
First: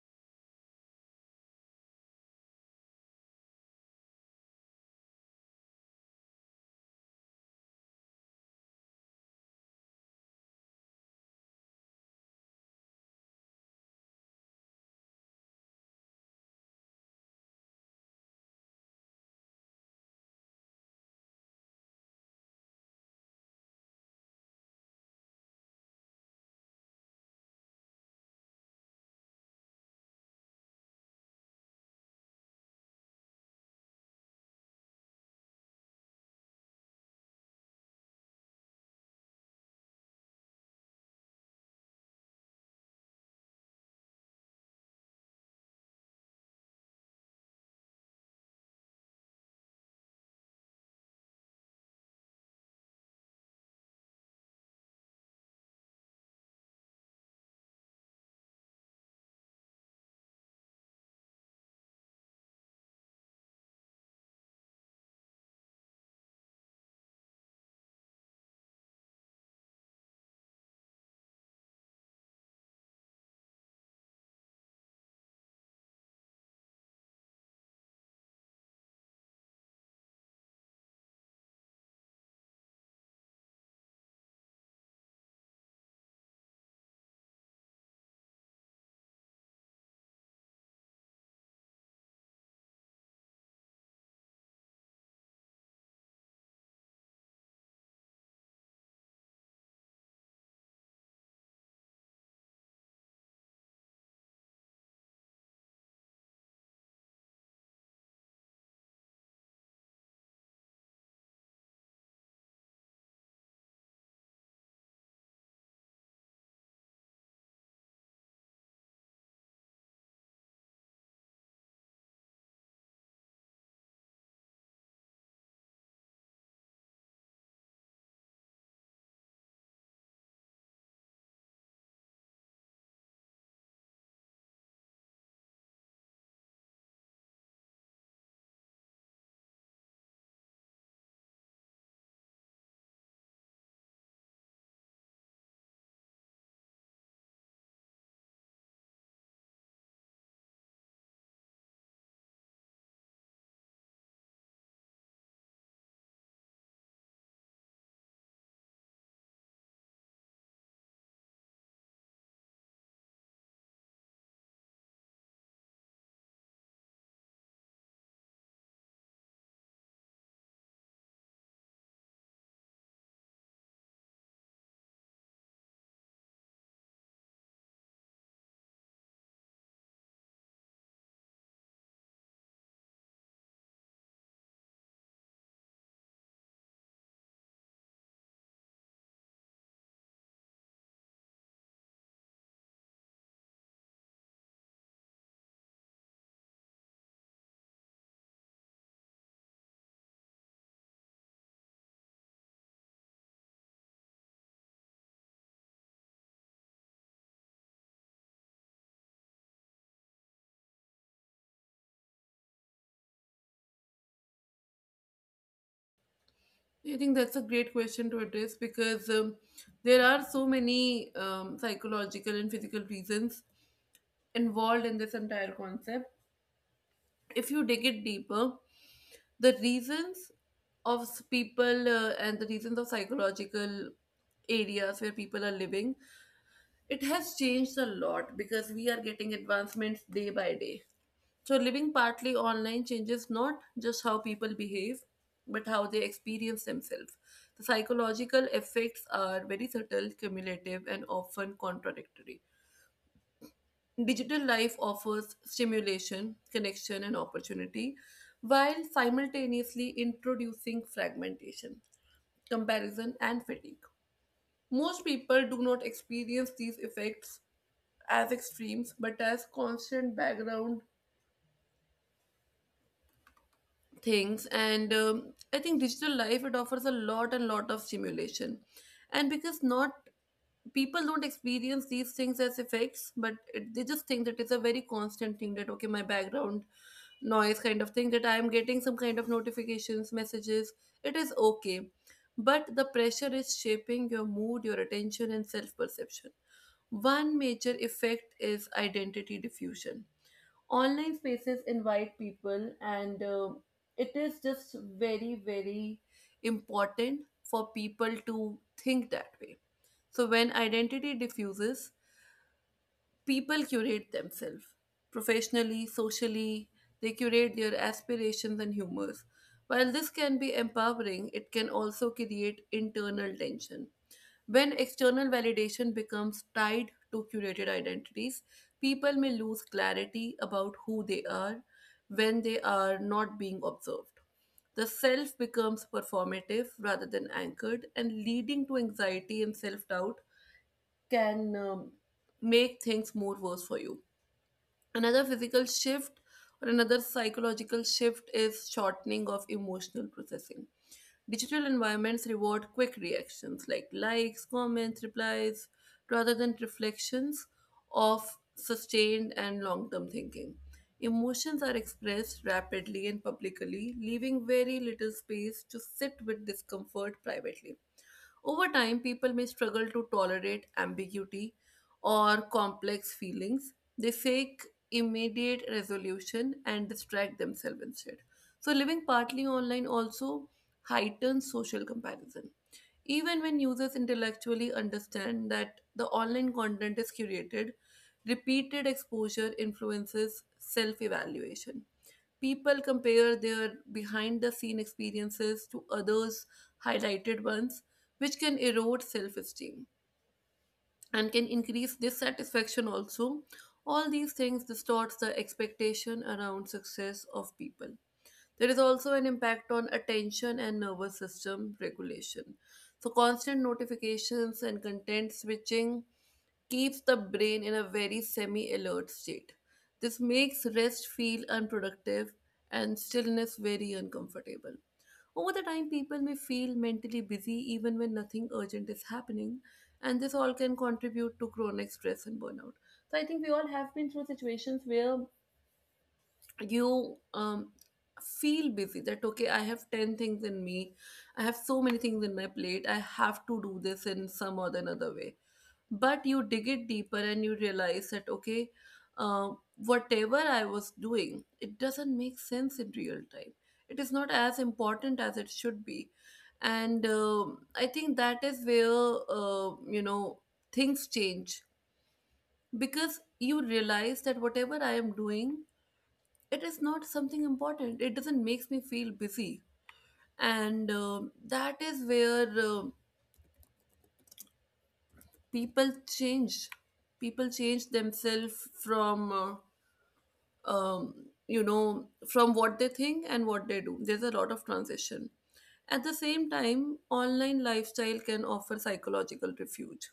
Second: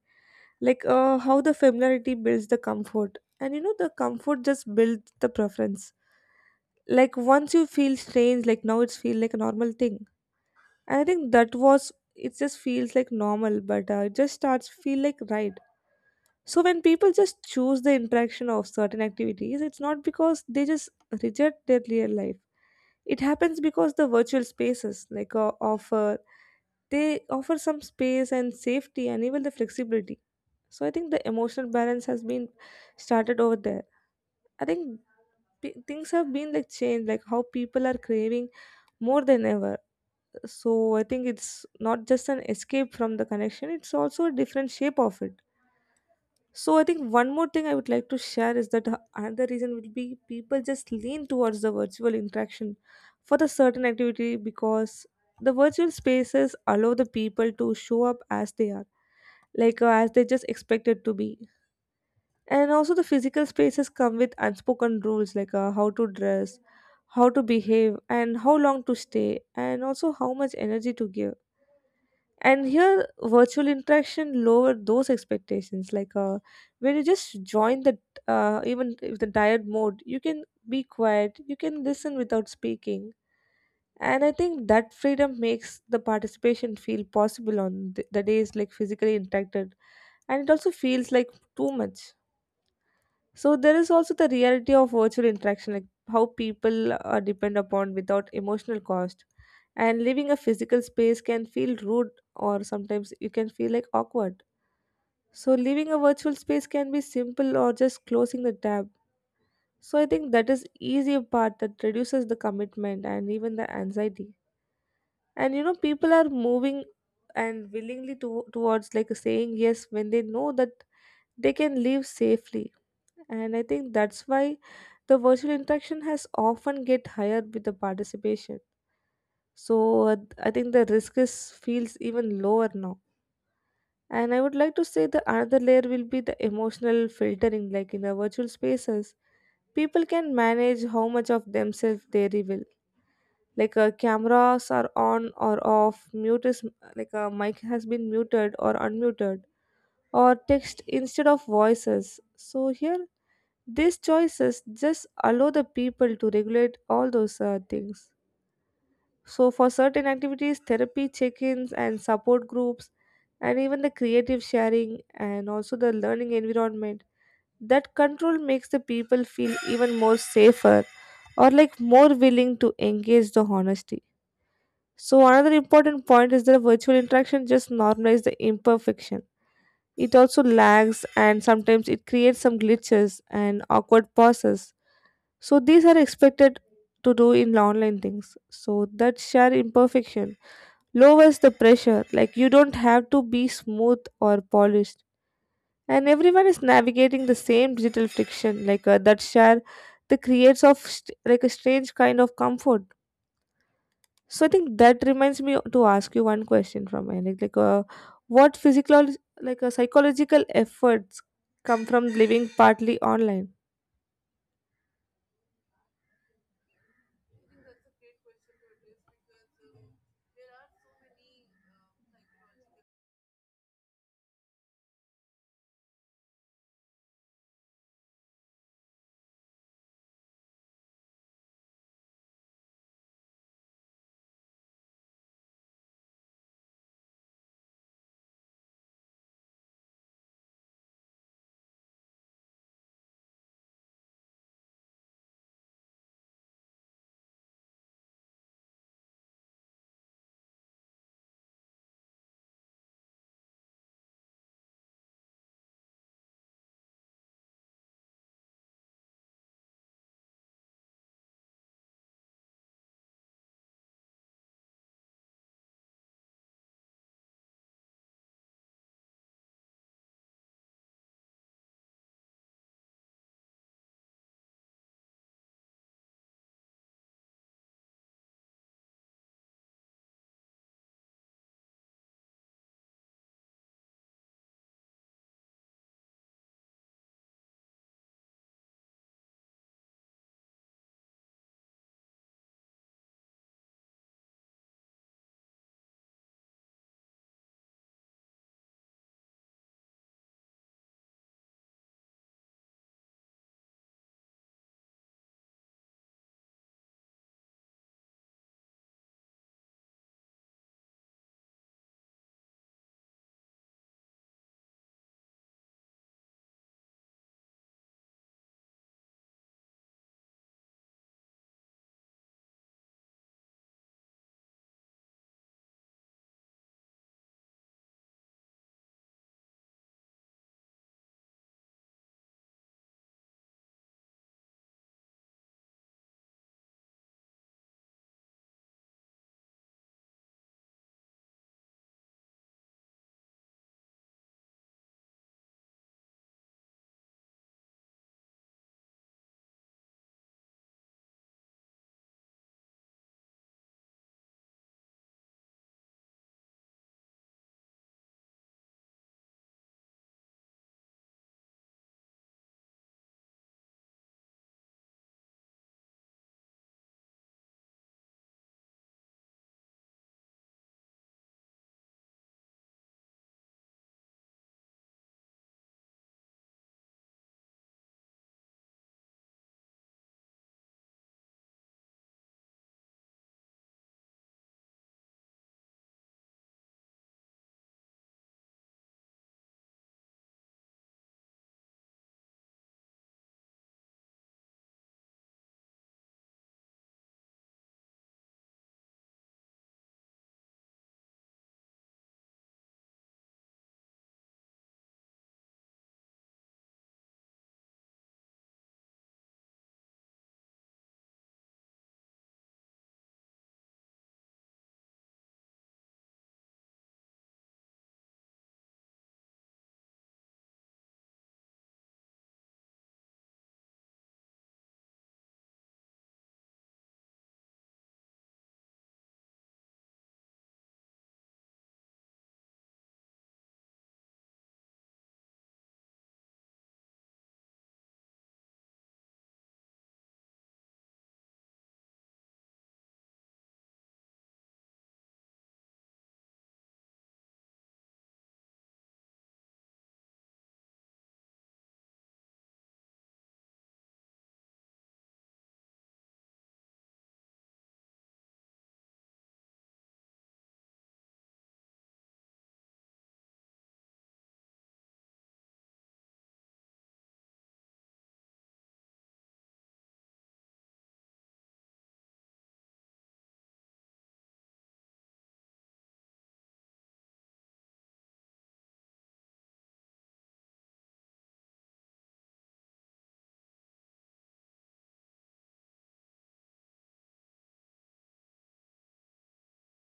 like how the familiarity builds the comfort, and you know the comfort just builds the preference. Like once you feel strange, like now it's feel like a normal thing. And I think that was it just feels like normal, but it just starts feel like right. So when people just choose the interaction of certain activities, it's not because they just reject their real life. It happens because the virtual spaces like offer they offer some space and safety and even the flexibility. So I think the emotional balance has been started over there. I think things have been like changed, like how people are craving more than ever. So I think it's not just an escape from the connection, it's also a different shape of it. So I think one more thing I would like to share is that another reason will be people just lean towards the virtual interaction for the certain activity because the virtual spaces allow the people to show up as they are, as they just expected to be. And also the physical spaces come with unspoken rules, how to dress, how to behave, and how long to stay, and also how much energy to give. And here virtual interaction lower those expectations, when you just join the even if the tired mode, you can be quiet, you can listen without speaking. And I think that freedom makes the participation feel possible on the days like physically interacted, and it also feels like too much. So there is also the reality of virtual interaction, like how people are depend upon without emotional cost. And leaving a physical space can feel rude, or sometimes you can feel like awkward. So leaving a virtual space can be simple or just closing the tab. So I think that is easier part that reduces the commitment and even the anxiety. And you know people are moving and willingly towards like saying yes when they know that they can leave safely. And I think that's why the virtual interaction has often get higher with the participation. So uh, I think the risk is feels even lower now. And I would like to say the another layer will be the emotional filtering, like in the virtual spaces people can manage how much of themselves they reveal, cameras are on or off, mute is like a mic has been muted or unmuted, or text instead of voices. So here these choices just allow the people to regulate all those things. So for certain activities, therapy check ins and support groups, and even the creative sharing and also the learning environment, that control makes the people feel even more safer, or like more willing to engage the honesty. So another important point is that virtual interaction just normalizes the imperfection. It also lags and sometimes it creates some glitches and awkward pauses. So these are expected to do in online things, so that share imperfection lowers the pressure. Like you don't have to be smooth or polished, and everyone is navigating the same digital friction, that share the creates of st- like a strange kind of comfort. So I think that reminds me to ask you one question from my what physical psychological efforts come from living partly online.
I think that's a great question to address, because there are so many psychological and physical reasons involved in this entire concept. If you dig it deeper, the reasons people and the reasons of psychological areas where people are living, it has changed a lot because we are getting advancements day by day. So, living partly online changes not just how people behave, but how they experience themselves. The psychological effects are very subtle, cumulative, and often contradictory. Digital life offers stimulation, connection, and opportunity, while simultaneously introducing fragmentation, comparison, and fatigue. Most people do not experience these effects as extremes, but as constant background things. And I think digital life, it offers a lot and lot of stimulation, and because not, people don't experience these things as effects, but it, they just think that it's a very constant thing, that okay, my background noise kind of thing, that I am getting some kind of notifications, messages, it is okay. But the pressure is shaping your mood, your attention, and self perception. One major effect is identity diffusion. Online spaces invite people, and it is just very very important for people to think that way. So when identity diffuses, people curate themselves professionally, socially, they curate their aspirations and humors. While this can be empowering, it can also create internal tension. When external validation becomes tied to curated identities, people may lose clarity about who they are when they are not being observed. The self becomes performative rather than anchored, and leading to anxiety and self doubt can make things more worse for you. Another physical shift or another psychological shift is shortening of emotional processing. Digital environments reward quick reactions like likes, comments, replies, rather than reflections of sustained and long term thinking. Emotions are expressed rapidly and publicly, leaving very little space to sit with discomfort privately. Over time, people may struggle to tolerate ambiguity or complex feelings. They seek immediate resolution and distract themselves instead. So, living partly online also heightens social comparison. Even when users intellectually understand that the online content is curated, repeated exposure influences self evaluation. People compare their behind the scene experiences to others' highlighted ones, which can erode self esteem and can increase dissatisfaction also. All these things distorts the expectation around success of people. There is also an impact on attention and nervous system regulation. So constant notifications and content switching keeps the brain in a very semi alert state. This makes rest feel unproductive and stillness very uncomfortable. Over the time, people may feel mentally busy even when nothing urgent is happening, and this all can contribute to chronic stress and burnout. So, I think we all have been through situations where you feel busy that okay, I have 10 things in me, I have so many things in my plate, I have to do this in some or the another way. But you dig it deeper and you realize that okay, uh, whatever I was doing, it doesn't make sense in real time, it is not as important as it should be. And I think that is where, you know, things change, because you realize that whatever I am doing, it is not something important, it doesn't makes me feel busy. And that is where, people change. People change themselves from, um, you know, from what they think and what they do. There's a lot of transition. At the same time, online lifestyle can offer psychological refuge.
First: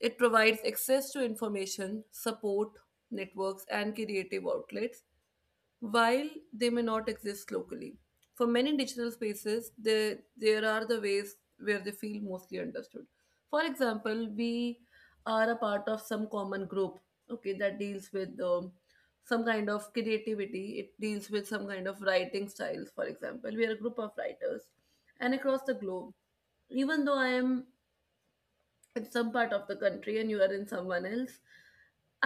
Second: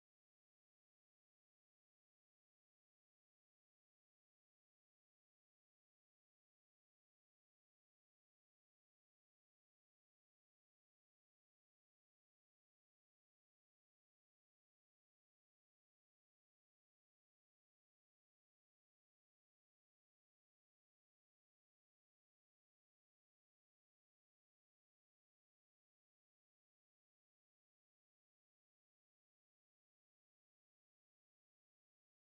It provides access to information, support networks, and creative outlets while they may not exist locally. For many digital spaces, there are the ways where they feel mostly understood. For example, we are a part of some common group, okay, that deals with some kind of creativity. It deals with some kind of writing styles, for example. We are a group of writers, and across the globe, even though I am in some part of the country and you are in someone else,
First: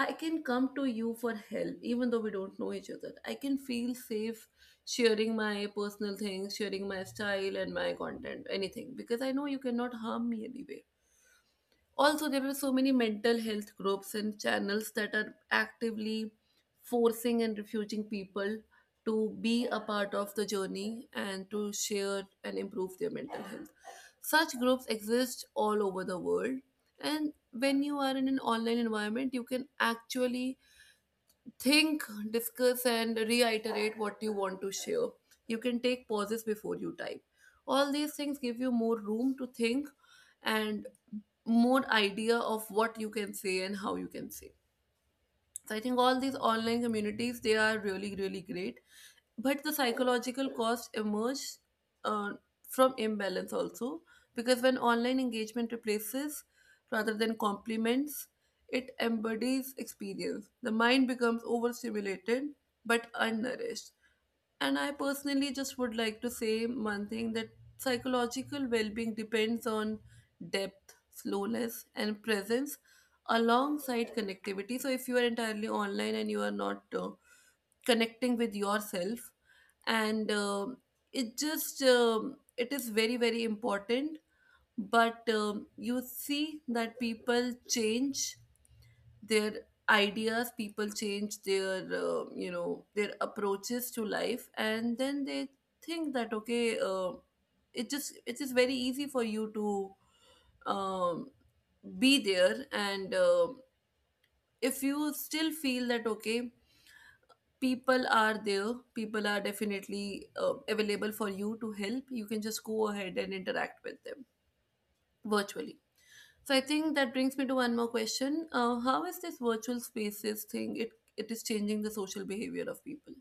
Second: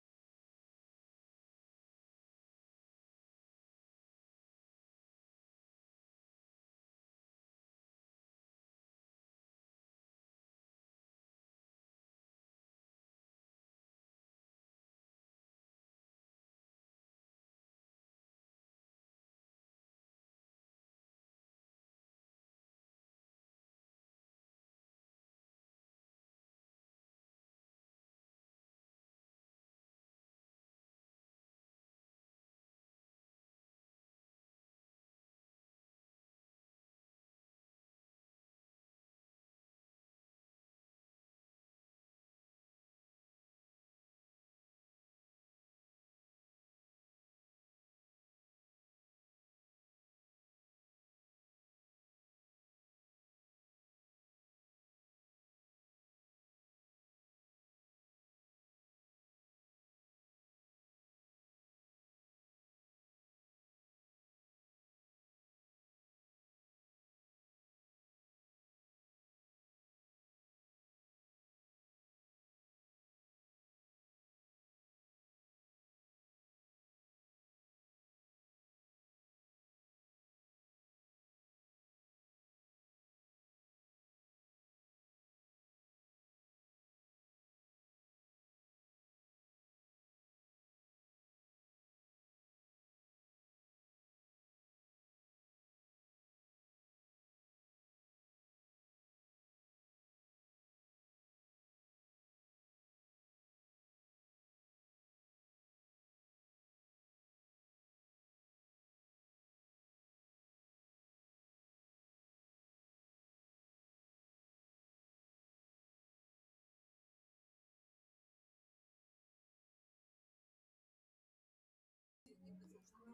I can come to you for help. Even though we don't know each other, I can feel safe sharing my personal things, sharing my style and my content, anything, because I know you cannot harm me anyway. Also, there are so many mental health groups and channels that are actively forcing and refusing people to be a part of the journey and to share and improve their mental health. Such groups exist all over the world, and when you are in an online environment, you can actually think, discuss, and reiterate what you want to share. You can take pauses before you type. All these things give you more room to think and more idea of what you can say and how you can say. So I think all these online communities, they are really really great, but the psychological cost emerges uh, from imbalance also, because when online engagement replaces rather than complements, it embodies experience, the mind becomes overstimulated but unnourished. And I personally just would like to say one thing, that psychological well being depends on depth, slowness, and presence alongside connectivity. So, if you are entirely online and you are not connecting with yourself, and it just, it is very very important. But you see that people change their ideas, people change their, you know, their approaches to life, and then they think that okay, it just, it is very easy for you to um, be there. And if you still feel that okay, people are there, people are definitely available for you to help, you can just go ahead and interact with them virtually. So I think that brings me to one more question. How is this virtual spaces thing? It is changing the social behavior of people.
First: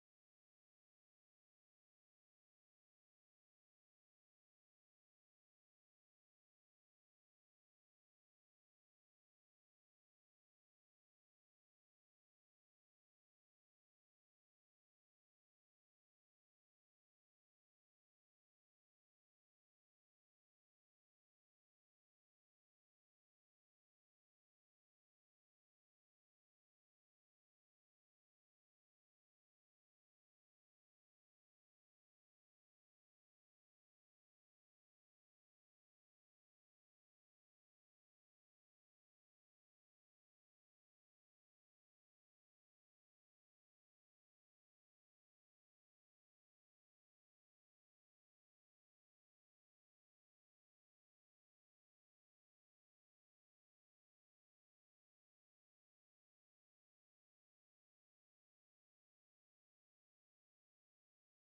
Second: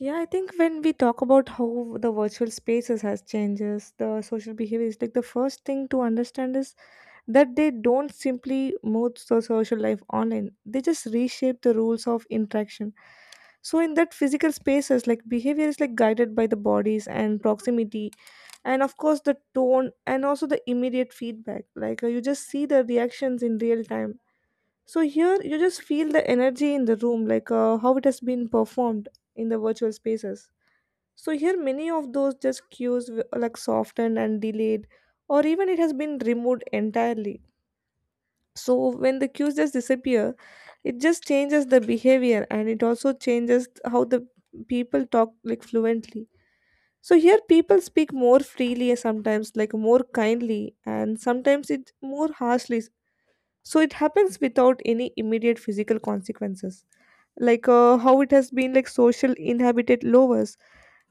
Yeah, I think when we talk about how the virtual spaces has changes the social behaviors, like the first thing to understand is that they don't simply move the social life online. They just reshape the rules of interaction. So in that physical spaces, like behavior is like guided by the bodies and proximity, and of course the tone and also the immediate feedback. You just see the reactions in real time. So here you just feel the energy in the room, how it has been performed in the virtual spaces. So here many of those just cues were like softened and delayed, or even it has been removed entirely. So when the cues just disappear, it just changes the behavior, and it also changes how the people talk like fluently. So here people speak more freely, sometimes like more kindly and sometimes it more harshly. So it happens without any immediate physical consequences, how it has been like social inhabited lowers,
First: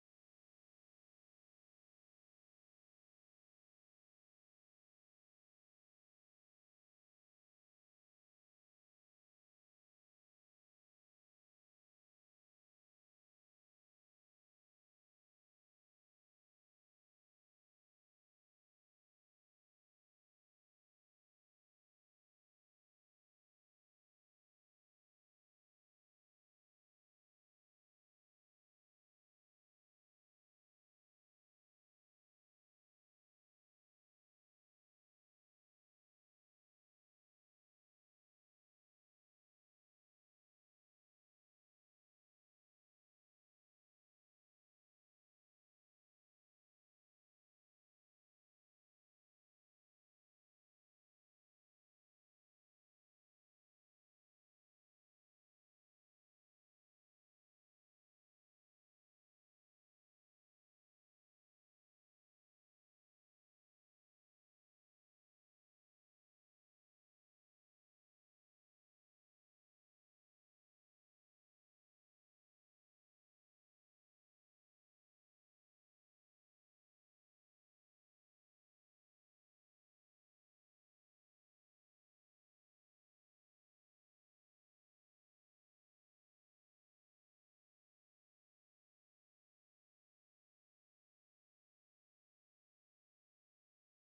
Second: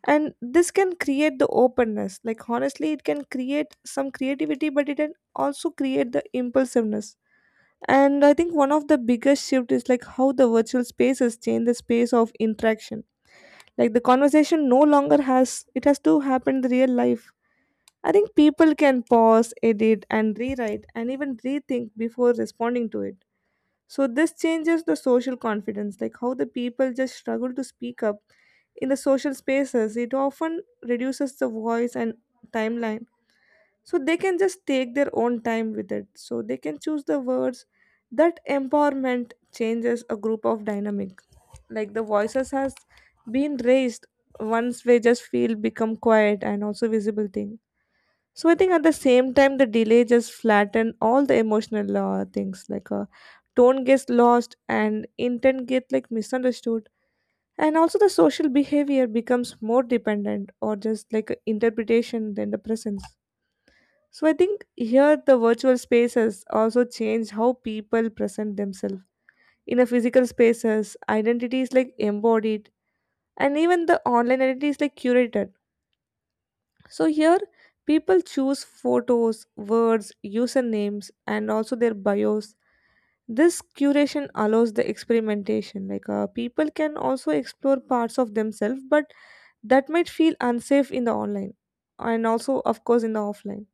and this can create the openness, like honestly it can create some creativity, but it can also create the impulsiveness. And I think one of the biggest shift is like how the virtual spaces change the space of interaction, like the conversation no longer has it has to happen in the real life. I think people can pause, edit, and rewrite, and even rethink before responding to it. So this changes the social confidence, like how the people just struggle to speak up in the social spaces. It often reduces the voice and timeline. So they can just take their own time with it. So they can choose the words. That empowerment changes a group of dynamic. Like the voices has been raised once we just feel become quiet and also visible thing. So I think at the same time, the delay just flatten all the emotional things, tone gets lost and intent get like misunderstood. And also the social behavior becomes more dependent, or just like a interpretation than the presence. So I think here the virtual spaces also change how people present themselves. In a physical spaces, identity is like embodied, and even the online identity is like curated. So here people choose photos, words, usernames, and also their bios. This curation allows the experimentation. People can also explore parts of themselves, but that might feel unsafe in the online, and also of course in the offline.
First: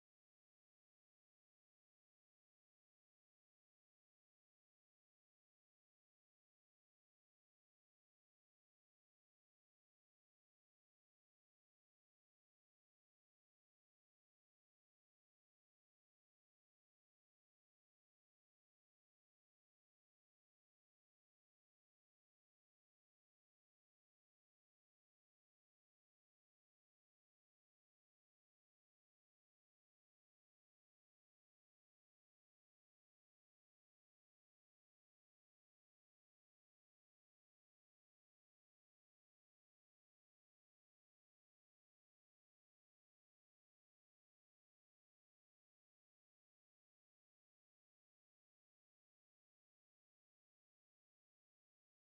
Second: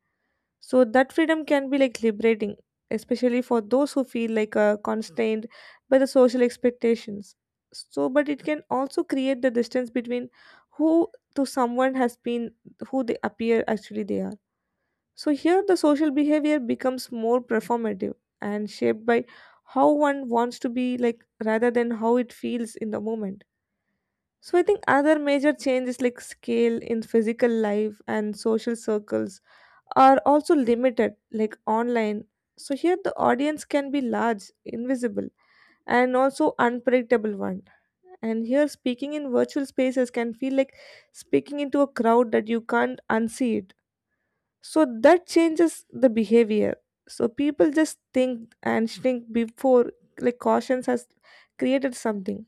So that freedom can be like liberating, especially for those who feel constrained by the social expectations. So, but it can also create the distance between who to someone has been, who they appear actually they are. So here the social behavior becomes more performative and shaped by how one wants to be, like rather than how it feels in the moment. So I think other major changes like scale in physical life and social circles are also limited, like online. So here the audience can be large, invisible, and also unpredictable one. And here speaking in virtual spaces can feel like speaking into a crowd that you can't unsee it. So that changes the behavior. So people just think and think before, like cautions has created something.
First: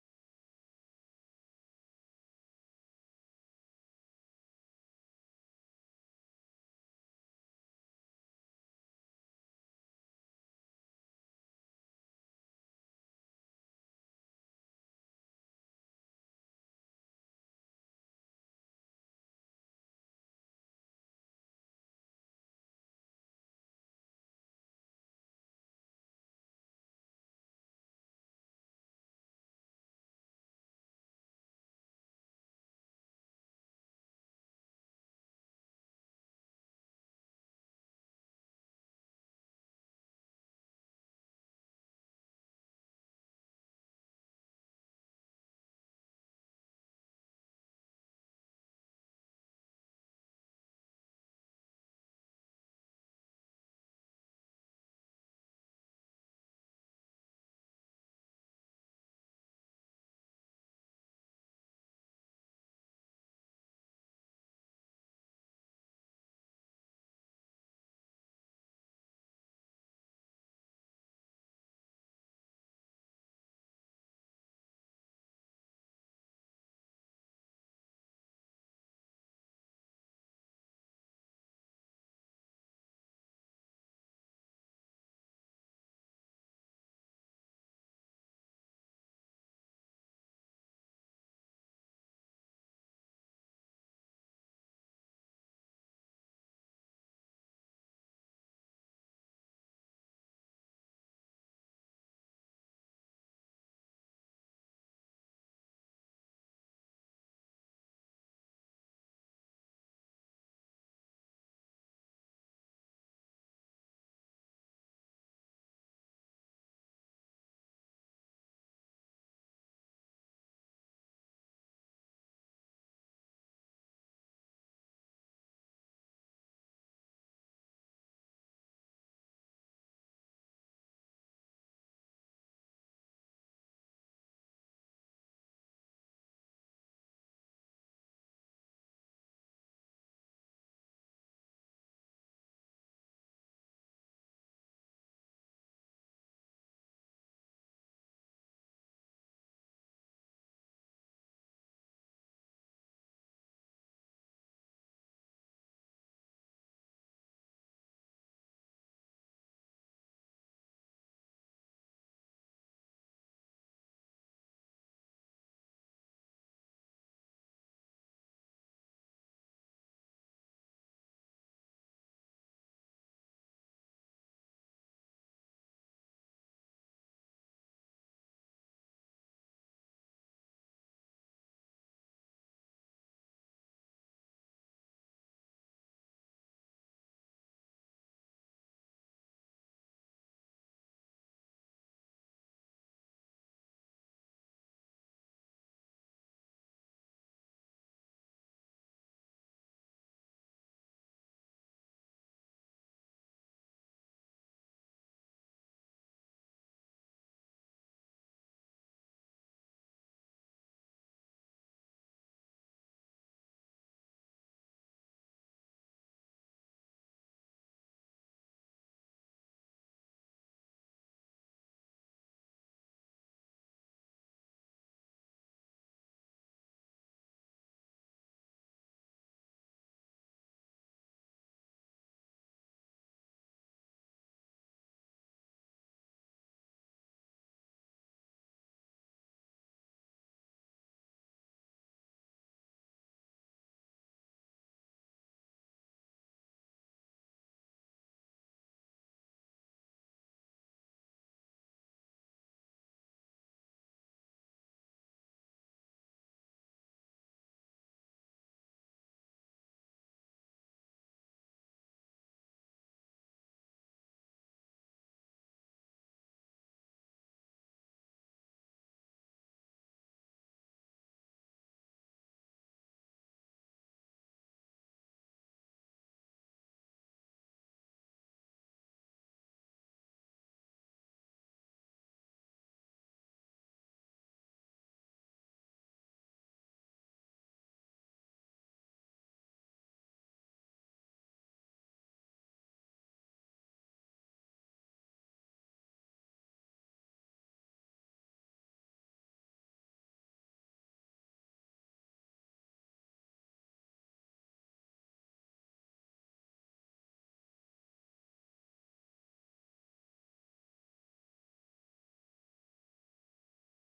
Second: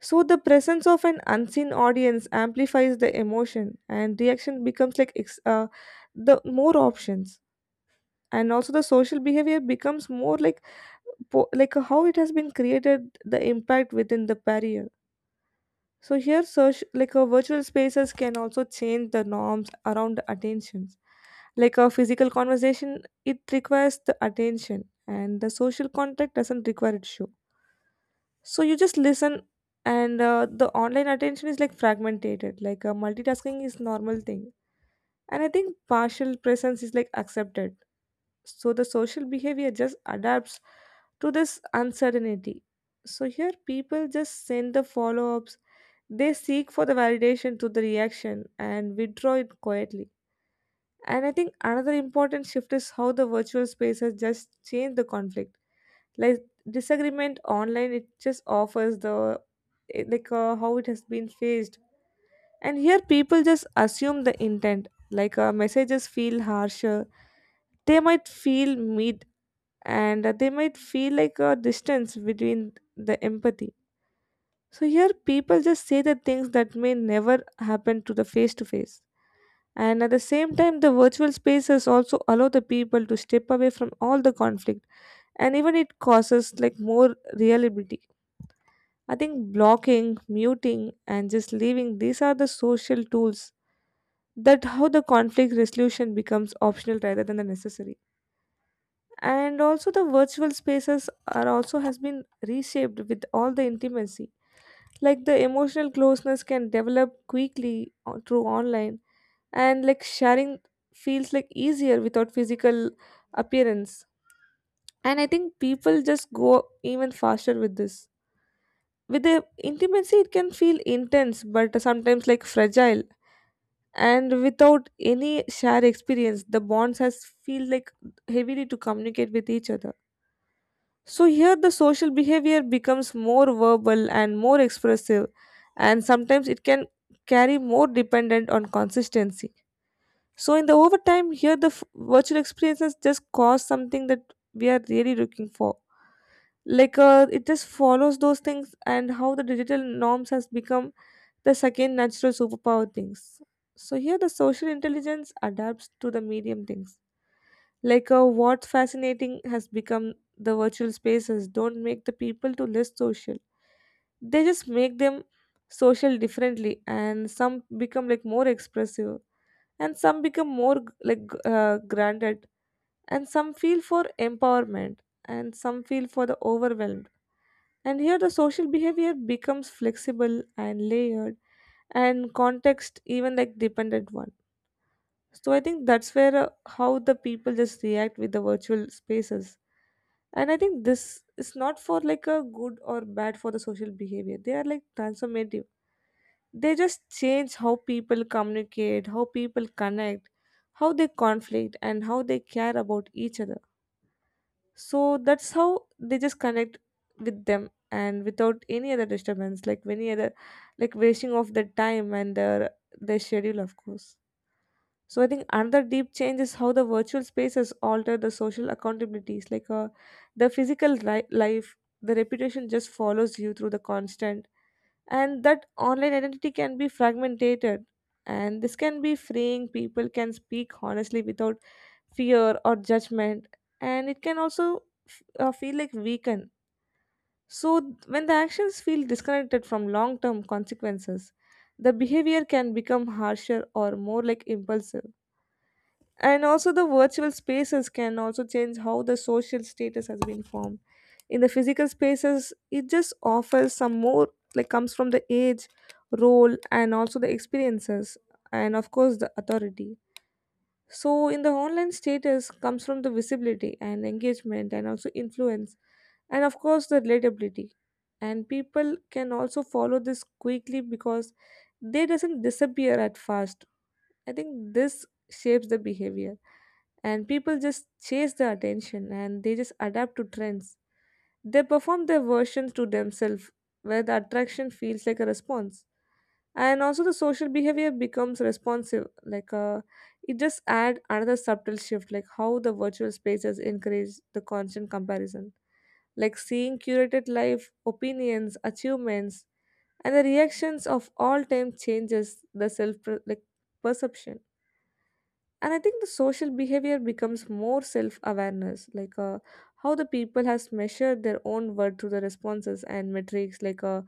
So the presence of an unseen audience amplifies the emotion and reaction becomes like the more options, and also the social behavior becomes more like like how it has been created the impact within the barrier. So here search like a virtual spaces can also change the norms around attentions, like a physical conversation, it requires the attention and the social contact doesn't require it show. So you just listen, and the online attention is like fragmented, multitasking is normal thing, and I think partial presence is like accepted. So the social behavior just adapts to this uncertainty. So here people just send the follow ups, they seek for the validation to the reaction and withdraw it quietly. And I think another important shift is how the virtual space has just changed the conflict. Like disagreement online, it just offers the how it has been faced. And here people just assume the intent. Messages feel harsher, they might feel mean, and they might feel like a distance between the empathy. So here people just say the things that may never happen to the face to face. And at the same time, the virtual spaces also allow the people to step away from all the conflict, and even it causes like more reliability. I think blocking, muting, and just leaving, these are the social tools that how the conflict resolution becomes optional rather than the necessary. And also the virtual spaces are also has been reshaped with all the intimacy, like the emotional closeness can develop quickly through online, and like sharing feels like easier without physical appearance. And I think people just go even faster with this. With the intimacy it can feel intense but sometimes like fragile, and without any shared experience the bonds has feel like heavily to communicate with each other. So here the social behavior becomes more verbal and more expressive, and sometimes it can carry more dependent on consistency. So in the overtime, here the virtual experiences just cause something that we are really looking for. It just follows those things, and how the digital norms has become the second natural superpower things. So here the social intelligence adapts to the medium things. What's fascinating has become the virtual spaces don't make the people to less social. They just make them social differently, and some become like more expressive, and some become more granted, and some feel for empowerment, and some feel for the overwhelmed. And here the social behavior becomes flexible and layered, and context even like dependent one. So I think that's where how the people just react with the virtual spaces. And I think this is not for like a good or bad for the social behavior. They are like transformative. They just change how people communicate, how people connect, how they conflict, and how they care about each other. So that's how they just connect with them and without any other disturbance, like any other, like wasting of their time and their schedule, of course. So I think another deep change is how the virtual spaces alter the social accountabilities, the physical life, the reputation just follows you through the constant, and that online identity can be fragmented, and this can be freeing. People can speak honestly without fear or judgment, and it can also feel like weaken. So when the actions feel disconnected from long-term consequences, the behavior can become harsher or more like impulsive. And also, the virtual spaces can also change how the social status has been formed. In the physical spaces, it just offers some more, like, comes from the age, role, and also the experiences, and of course, the authority. So, in the online status, comes from the visibility and engagement, and also influence, and of course, the relatability. And people can also follow this quickly because they doesn't disappear at fast. I think this shapes the behavior and people just chase the attention and they just adapt to trends. They perform their versions to themselves where the attraction feels like a response. And also the social behavior becomes responsive, it just add another subtle shift, like how the virtual spaces encourage the constant comparison, like seeing curated life, opinions, achievements, and the reactions of all time changes the self like perception. And I think the social behavior becomes more self awareness, how the people has measured their own worth through the responses and metrics,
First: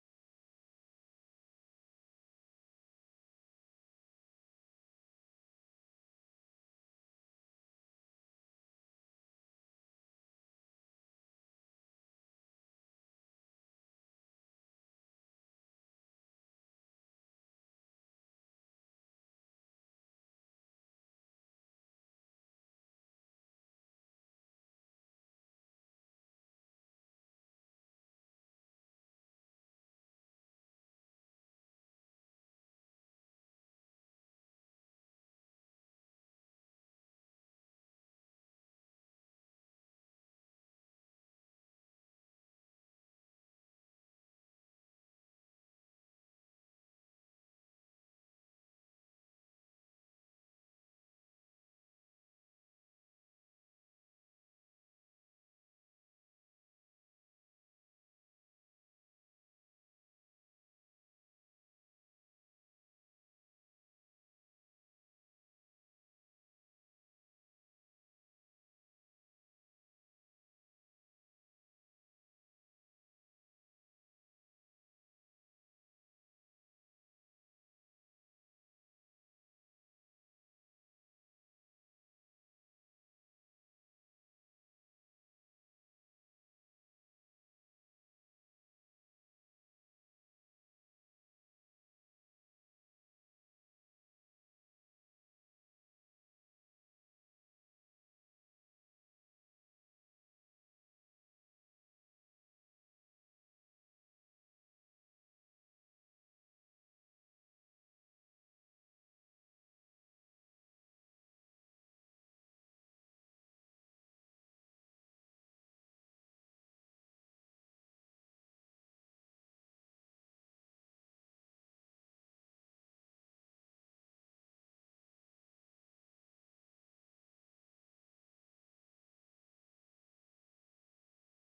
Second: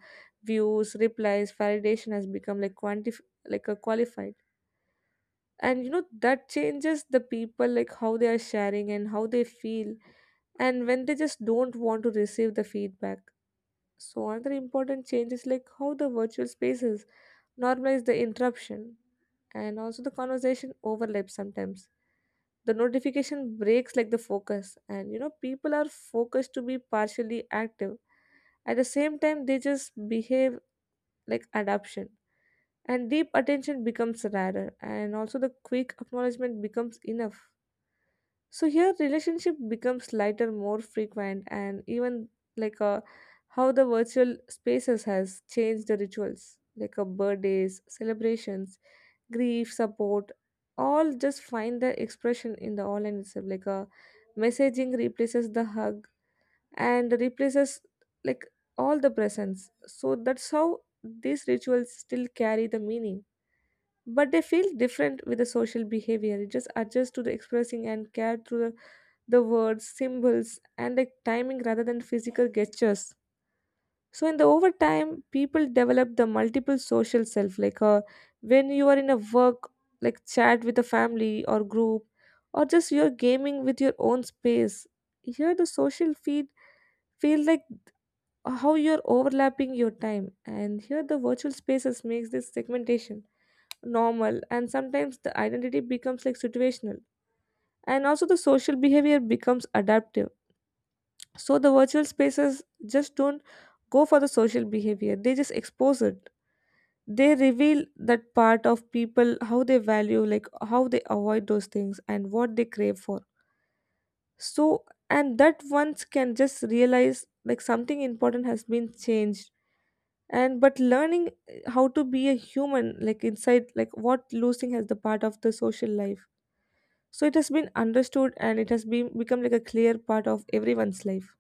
views replies validation has become like a qualified. And you know that changes the people, like how they are sharing and how they feel and when they just don't want to receive the feedback. So another important change is like how the virtual spaces normalize the interruption and also the conversation overlaps sometimes. The notification breaks like the focus and you know people are focused to be partially active. At the same time they just behave like adaption, and deep attention becomes rarer and also the quick acknowledgement becomes enough. So here relationship becomes lighter, more frequent, and even like uh, how the virtual spaces has changed the rituals, birthdays celebrations, grief support, all just find their expression in the online itself, messaging replaces the hug and replaces like all the presence. So that's how these rituals still carry the meaning, but they feel different with the social behavior. It just adjusts to the expressing and care through the words, symbols, and the timing rather than physical gestures. So in the over time, people develop the multiple social self. When you are in a work, like chat with a family or group, or just you're gaming with your own space. Here, the social feed feel like how you're overlapping your time, and here the virtual spaces makes this segmentation normal, and sometimes the identity becomes like situational, and also the social behavior becomes adaptive. So the virtual spaces just don't go for the social behavior, they just expose it. They reveal that part of people, how they value, like how they avoid those things and what they crave for. So, and that once can just realize like something important has been changed. And but learning how to be a human, like inside, like what losing has the part of the social life. So it has been understood and it has been become like a clear part of everyone's life.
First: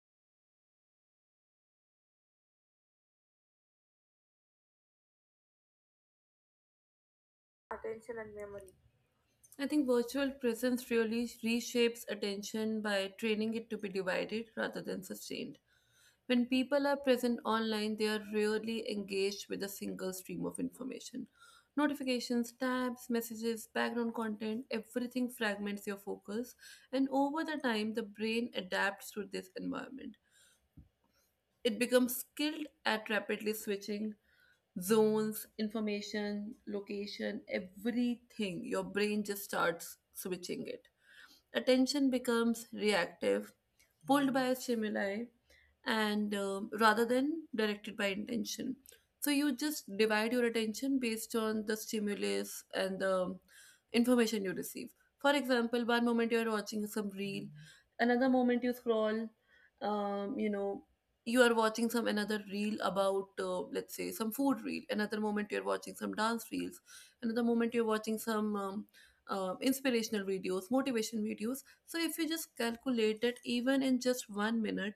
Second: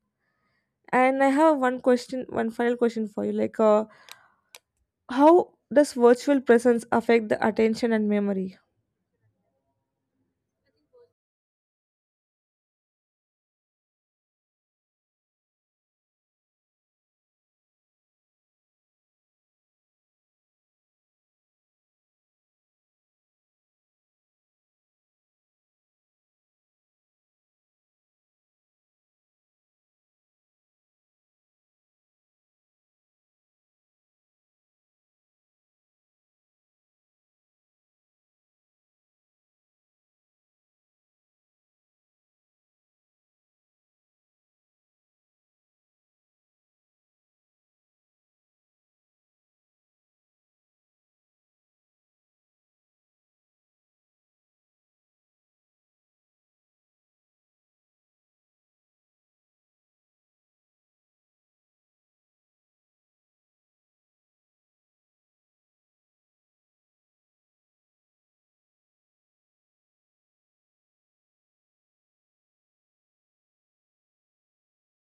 And I have one question, one final question for you. How does virtual presence affect the attention and memory?
I think virtual presence really reshapes attention by training it to be divided rather than sustained. When people are present online, they are really engaged with a single stream of information. Notifications, tabs, messages, background content, everything fragments your focus, and over the time, the brain adapts to this environment. It becomes skilled at rapidly switching zones, information, location, everything. Your brain just starts switching it. Attention becomes reactive, pulled by stimuli, and rather than directed by intention. So you just divide your attention based on the stimulus and the information you receive. For example, one moment you're watching some reel, another moment you scroll, you know, you are watching some another reel about, let's say, some food reel, another moment you're watching some dance reels, another moment you're watching some, inspirational videos, motivation videos. So if you just calculate that, even in just 1 minute,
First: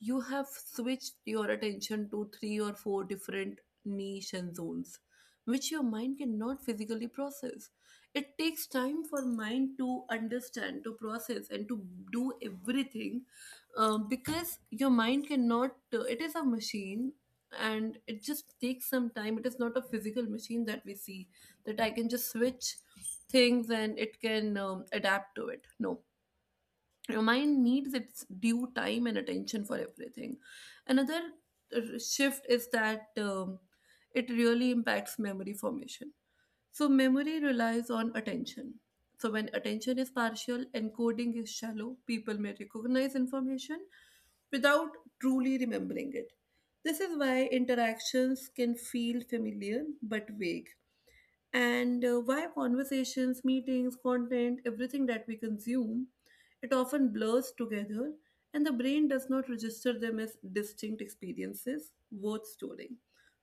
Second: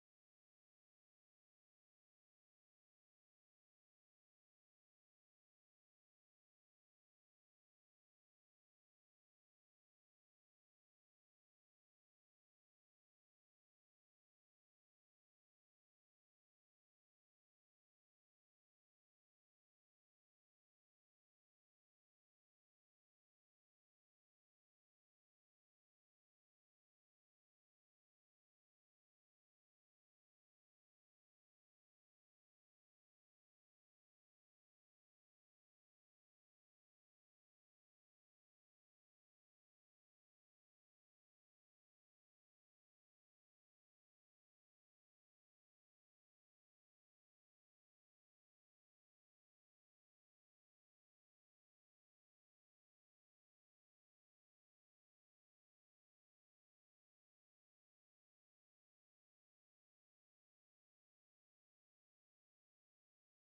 you have switched your attention to three or four different niche and zones, which your mind cannot physically process. It takes time for mind to understand, to process, and to do everything. Because your mind cannot, it is a machine, and it just takes some time. It is not a physical machine that we see, that I can just switch things and it can adapt to it. No, your mind needs its due time and attention for everything. Another shift is that, it really impacts memory formation. So memory relies on attention, so when attention is partial, encoding is shallow. People may recognize information without truly remembering it. This is why interactions can feel familiar but vague, and why conversations, meetings, content, everything that we consume, it often blurs together, and the brain does not register them as distinct experiences worth storing.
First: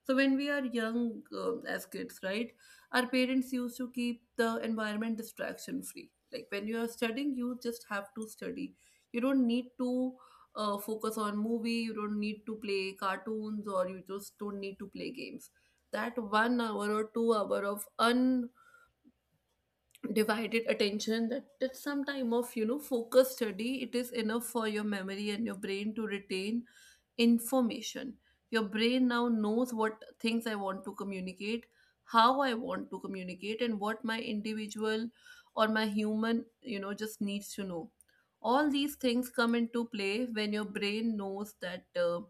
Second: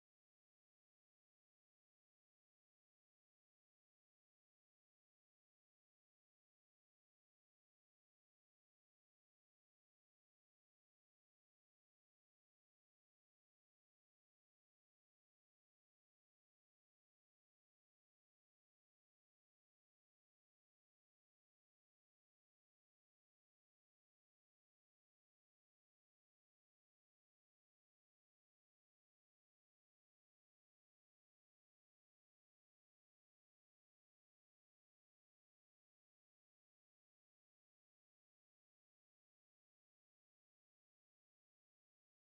So, when we are young as kids, right, our parents used to keep the environment distraction free. Like when you are studying, you just have to study. You don't need to focus on movie, you don't need to play cartoons, or you just don't need to play games, that 1 hour or 2 hour of undivided attention, that some time of focus study, it is enough for your memory and your brain to retain information. Your brain now knows what things I want to communicate, how I want to communicate, and what my individual or my human just needs to know. All these things come into play when your brain knows that,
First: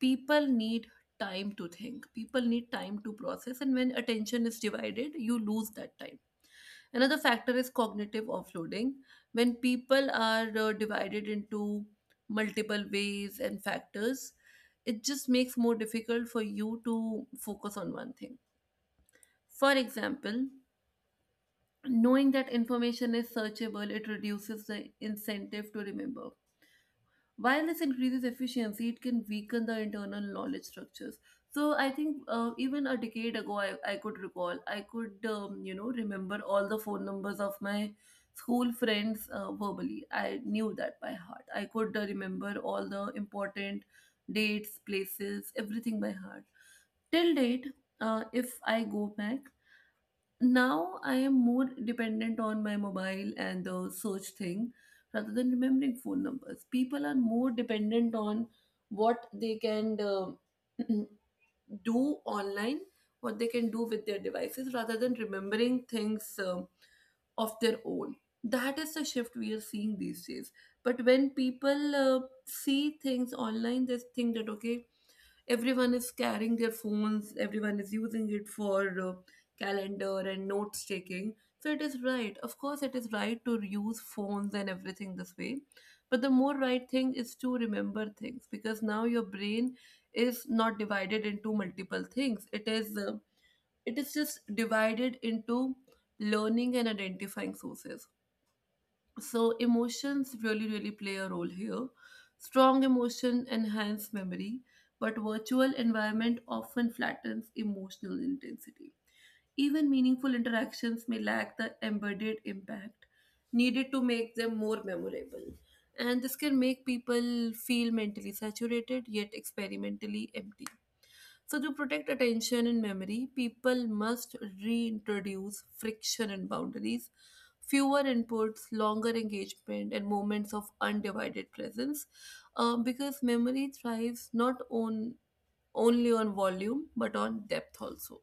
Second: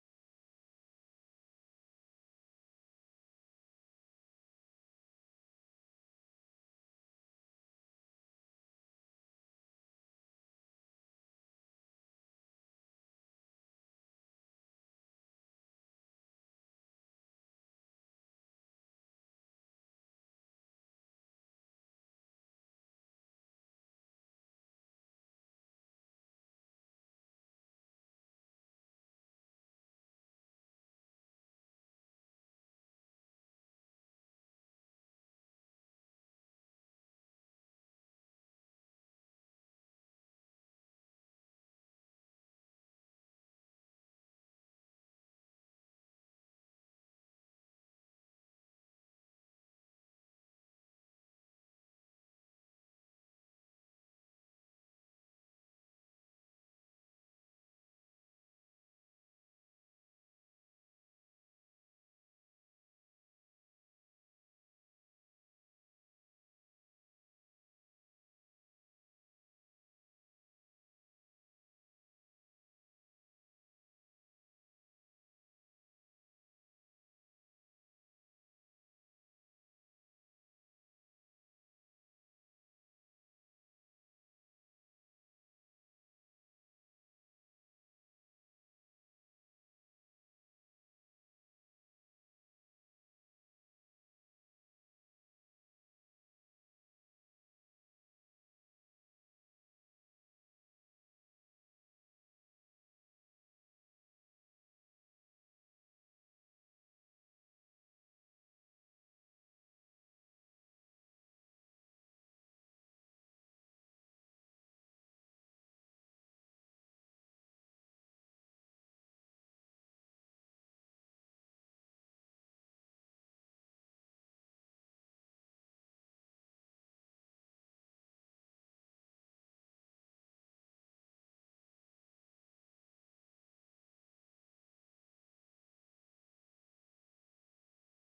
people need time to think, people need time to process, and when attention is divided you lose that time. Another factor is cognitive offloading. When people are divided into multiple ways and factors, it just makes more difficult for you to focus on one thing. For example, knowing that information is searchable, it reduces the incentive to remember. While this increases efficiency, it can weaken the internal knowledge structures. So I think even a decade ago, I could recall, I could, remember all the phone numbers of my school friends verbally. I knew that by heart. I could remember all the important dates, places, everything by heart till date. If I go back, now I am more dependent on my mobile and the search thing rather than remembering phone numbers. People are more dependent on what they can do online, what they can do with their devices rather than remembering things of their own. That is the shift we are seeing these days. But when people, see things online, they think that, okay, everyone is carrying their phones, everyone is using it for uh, calendar and notes taking. So it is right, of course it is right to use phones and everything this way, but the more right thing is to remember things, because now your brain is not divided into multiple things. It is just divided into learning and identifying sources. So emotions really, really play a role here. Strong emotion enhance memory, but virtual environment often flattens emotional intensity. Even meaningful interactions may lack the embedded impact needed to make them more memorable. And this can make people feel mentally saturated yet experimentally empty. So, to protect attention and memory, people must reintroduce friction and boundaries, fewer inputs, longer engagement, and moments of undivided presence, because memory thrives not on only on volume but on depth also.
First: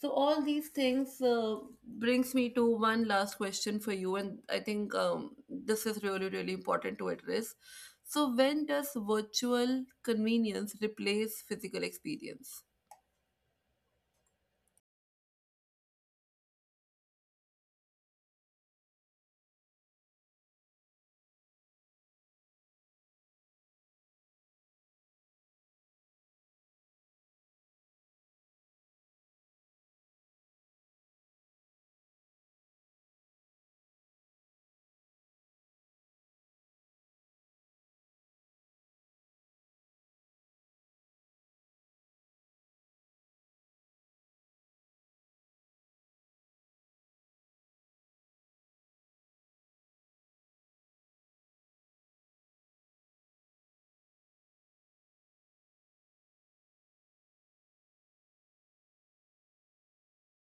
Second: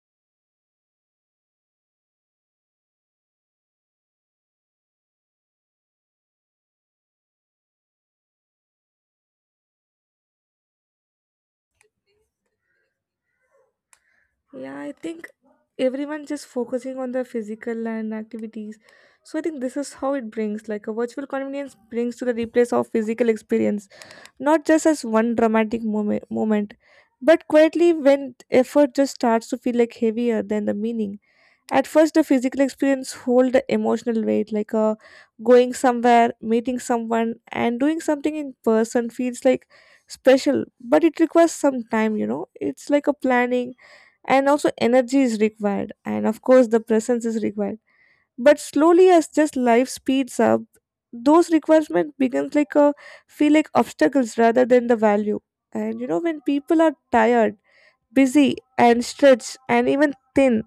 So all these things, brings me to one last question for you, and I think this is really really important to address. So when does virtual convenience replace physical experience?
Yeah, I think everyone just focusing on the physical and activities. So I think this is how it brings like a virtual convenience brings to the replace of physical experience, not just as one dramatic moment, but quietly when effort just starts to feel like heavier than the meaning. At first, the physical experience hold the emotional weight, going somewhere, meeting someone, and doing something in person feels like special, but it requires some time, you know. It's like a planning, and also energy is required, and of course, the presence is required. But slowly, as just life speeds up, those requirements becomes like a feel like obstacles rather than the value. And you know, when people are tired, busy, and stretched, and even thin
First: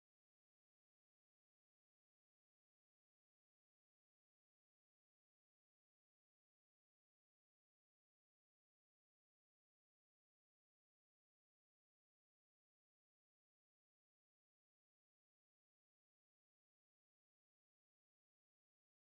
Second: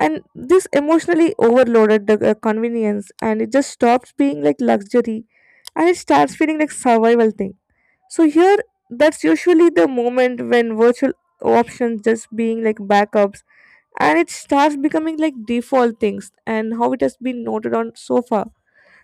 and this emotionally overloaded the convenience, and it just stops being like luxury and it starts feeling like survival thing. So here that's usually the moment when virtual options just being like backups, and it starts becoming like default things and how it has been noted on so far.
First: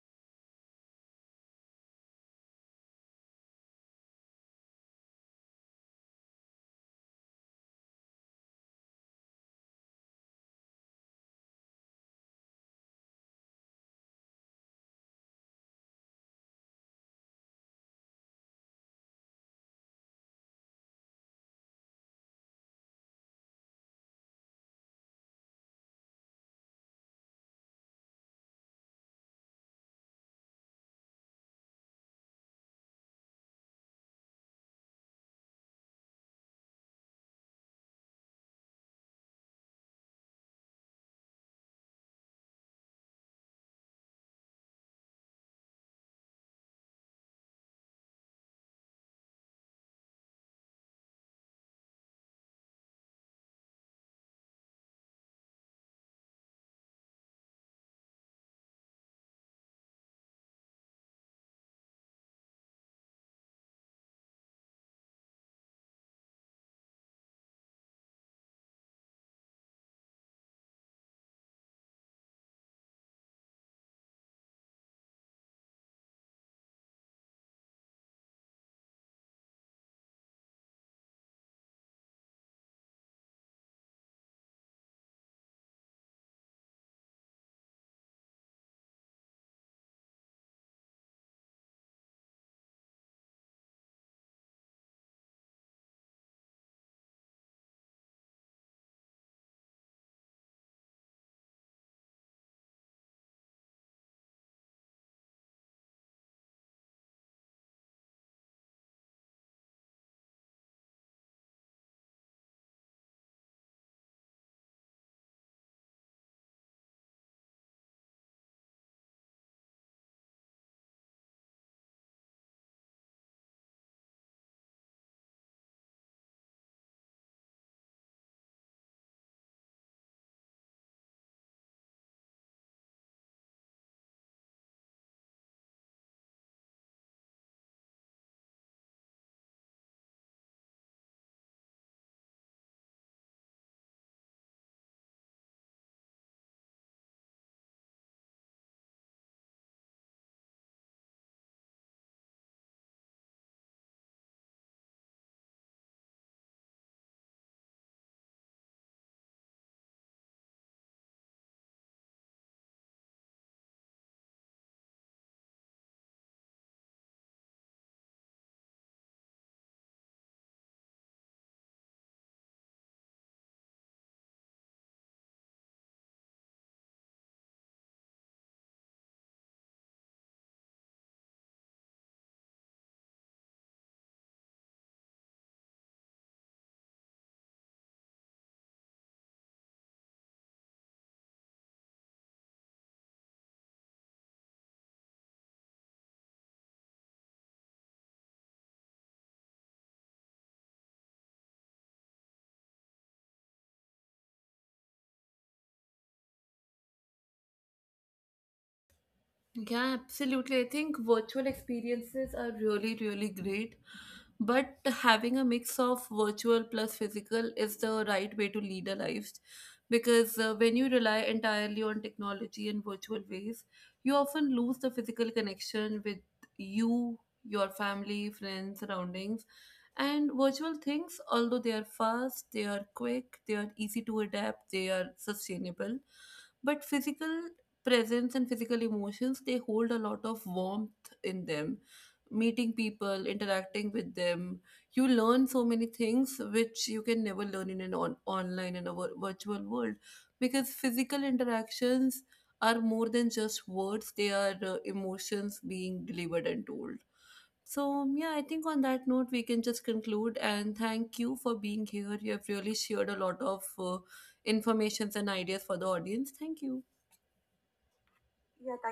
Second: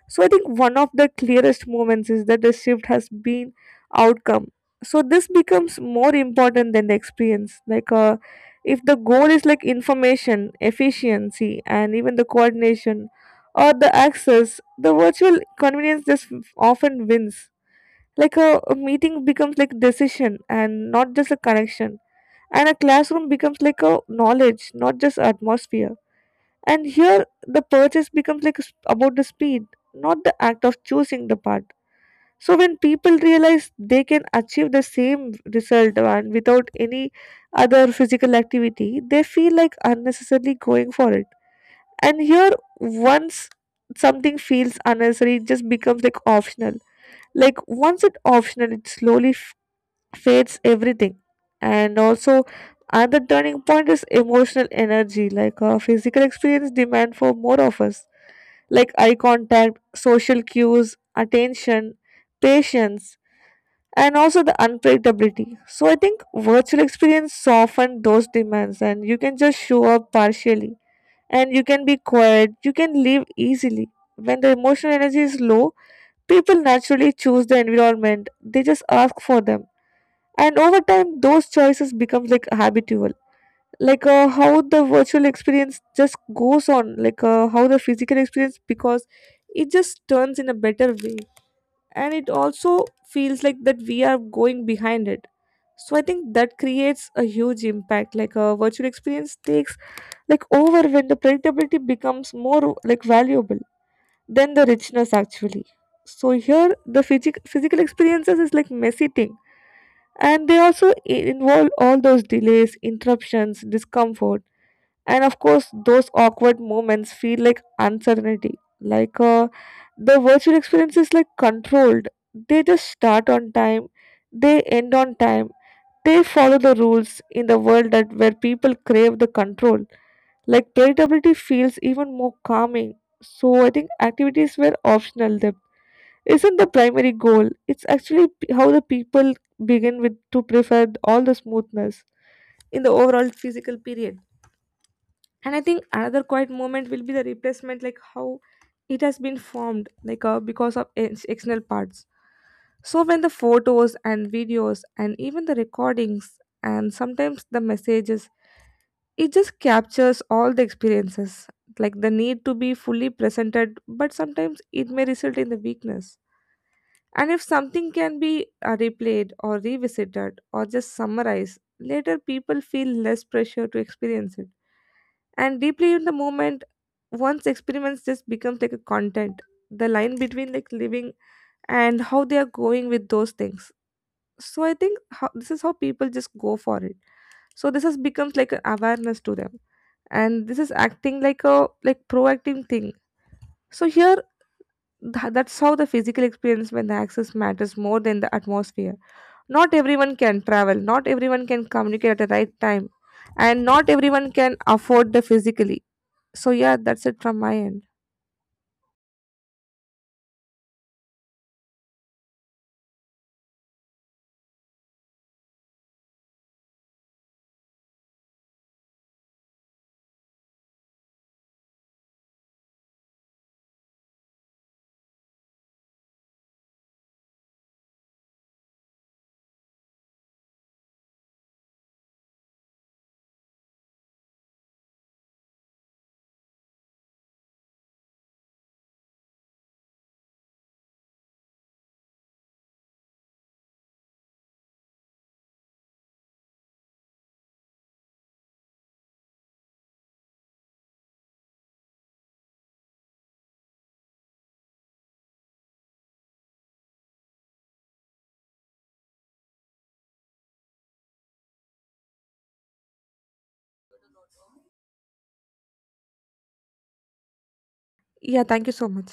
So I think one of the clearest moments is that the shift has been outcome. So this becomes more important than the experience. If the goal is like information, efficiency, and even the coordination or the access, the virtual convenience just often wins. Like a meeting becomes like decision and not just a connection. And a classroom becomes like a knowledge, not just atmosphere. And here, the purchase becomes about the speed, not the act of choosing the part. So, when people realize they can achieve the same result and without any other physical activity, they feel like unnecessarily going for it. And here, once something feels unnecessary, it just becomes like optional. Like, once it's optional, it slowly fades everything. And also, another turning point is emotional energy, like our physical experience demand for more of us, like eye contact, social cues, attention, patience, and also the unpredictability. So I think virtual experience soften those demands and you can just show up partially and you can be quiet, you can leave easily. When the emotional energy is low, people naturally choose the environment. They just ask for them. And over time those choices becomes like habitual, how the virtual experience just goes on, how the physical experience, because it just turns in a better way and it also feels like that we are going behind it. So I think that creates a huge impact, like a virtual experience takes like over when the predictability becomes more like valuable than the richness actually. So here the physical experiences is like messy thing, and they also involve all those delays, interruptions, discomfort, and of course, those awkward moments feel like uncertainty. The virtual experience is like controlled. They just start on time, they end on time. They follow the rules in the world that where people crave the control. Like predictability feels even more calming. So I think activities were optional. Them isn't the primary goal. It's actually how the people begin with to prefer all the smoothness in the overall physical period. And I think another quiet moment will be the replacement, like how it has been formed, because of external parts. So when the photos and videos and even the recordings and sometimes the messages, it just captures all the experiences, like the need to be fully presented, but sometimes it may result in the weakness. And if something can be replayed or revisited or just summarized later, people feel less pressure to experience it and deeply in the moment. Once experiments just becomes like a content, the line between like living and how they are going with those things. So I think how, this is how people just go for it. So this has becomes like an awareness to them, and this is acting like a like proactive thing. So here that's how the physical experience when the access matters more than the atmosphere. Not everyone can travel, not everyone can communicate at the right time, and not everyone can afford the physically. So yeah, that's it from my end.
Yeah, absolutely. I think virtual experiences are really, really great. But having a mix of virtual plus physical is the right way to lead a life. Because when you rely entirely on technology and virtual ways, you often lose the physical connection with you, your family, friends, surroundings. And virtual things, although they are fast, they are quick, they are easy to adapt, they are sustainable. But physical presence and physical emotions, they hold a lot of warmth in them. Meeting people, interacting with them, you learn so many things which you can never learn in an online and a virtual world, because physical interactions are more than just words, they are emotions being delivered and told. So, yeah, I think on that note, we can just conclude and thank you for being here. You have really shared a lot of informations and ideas for the audience. Thank you.
Yeah, thank you so much.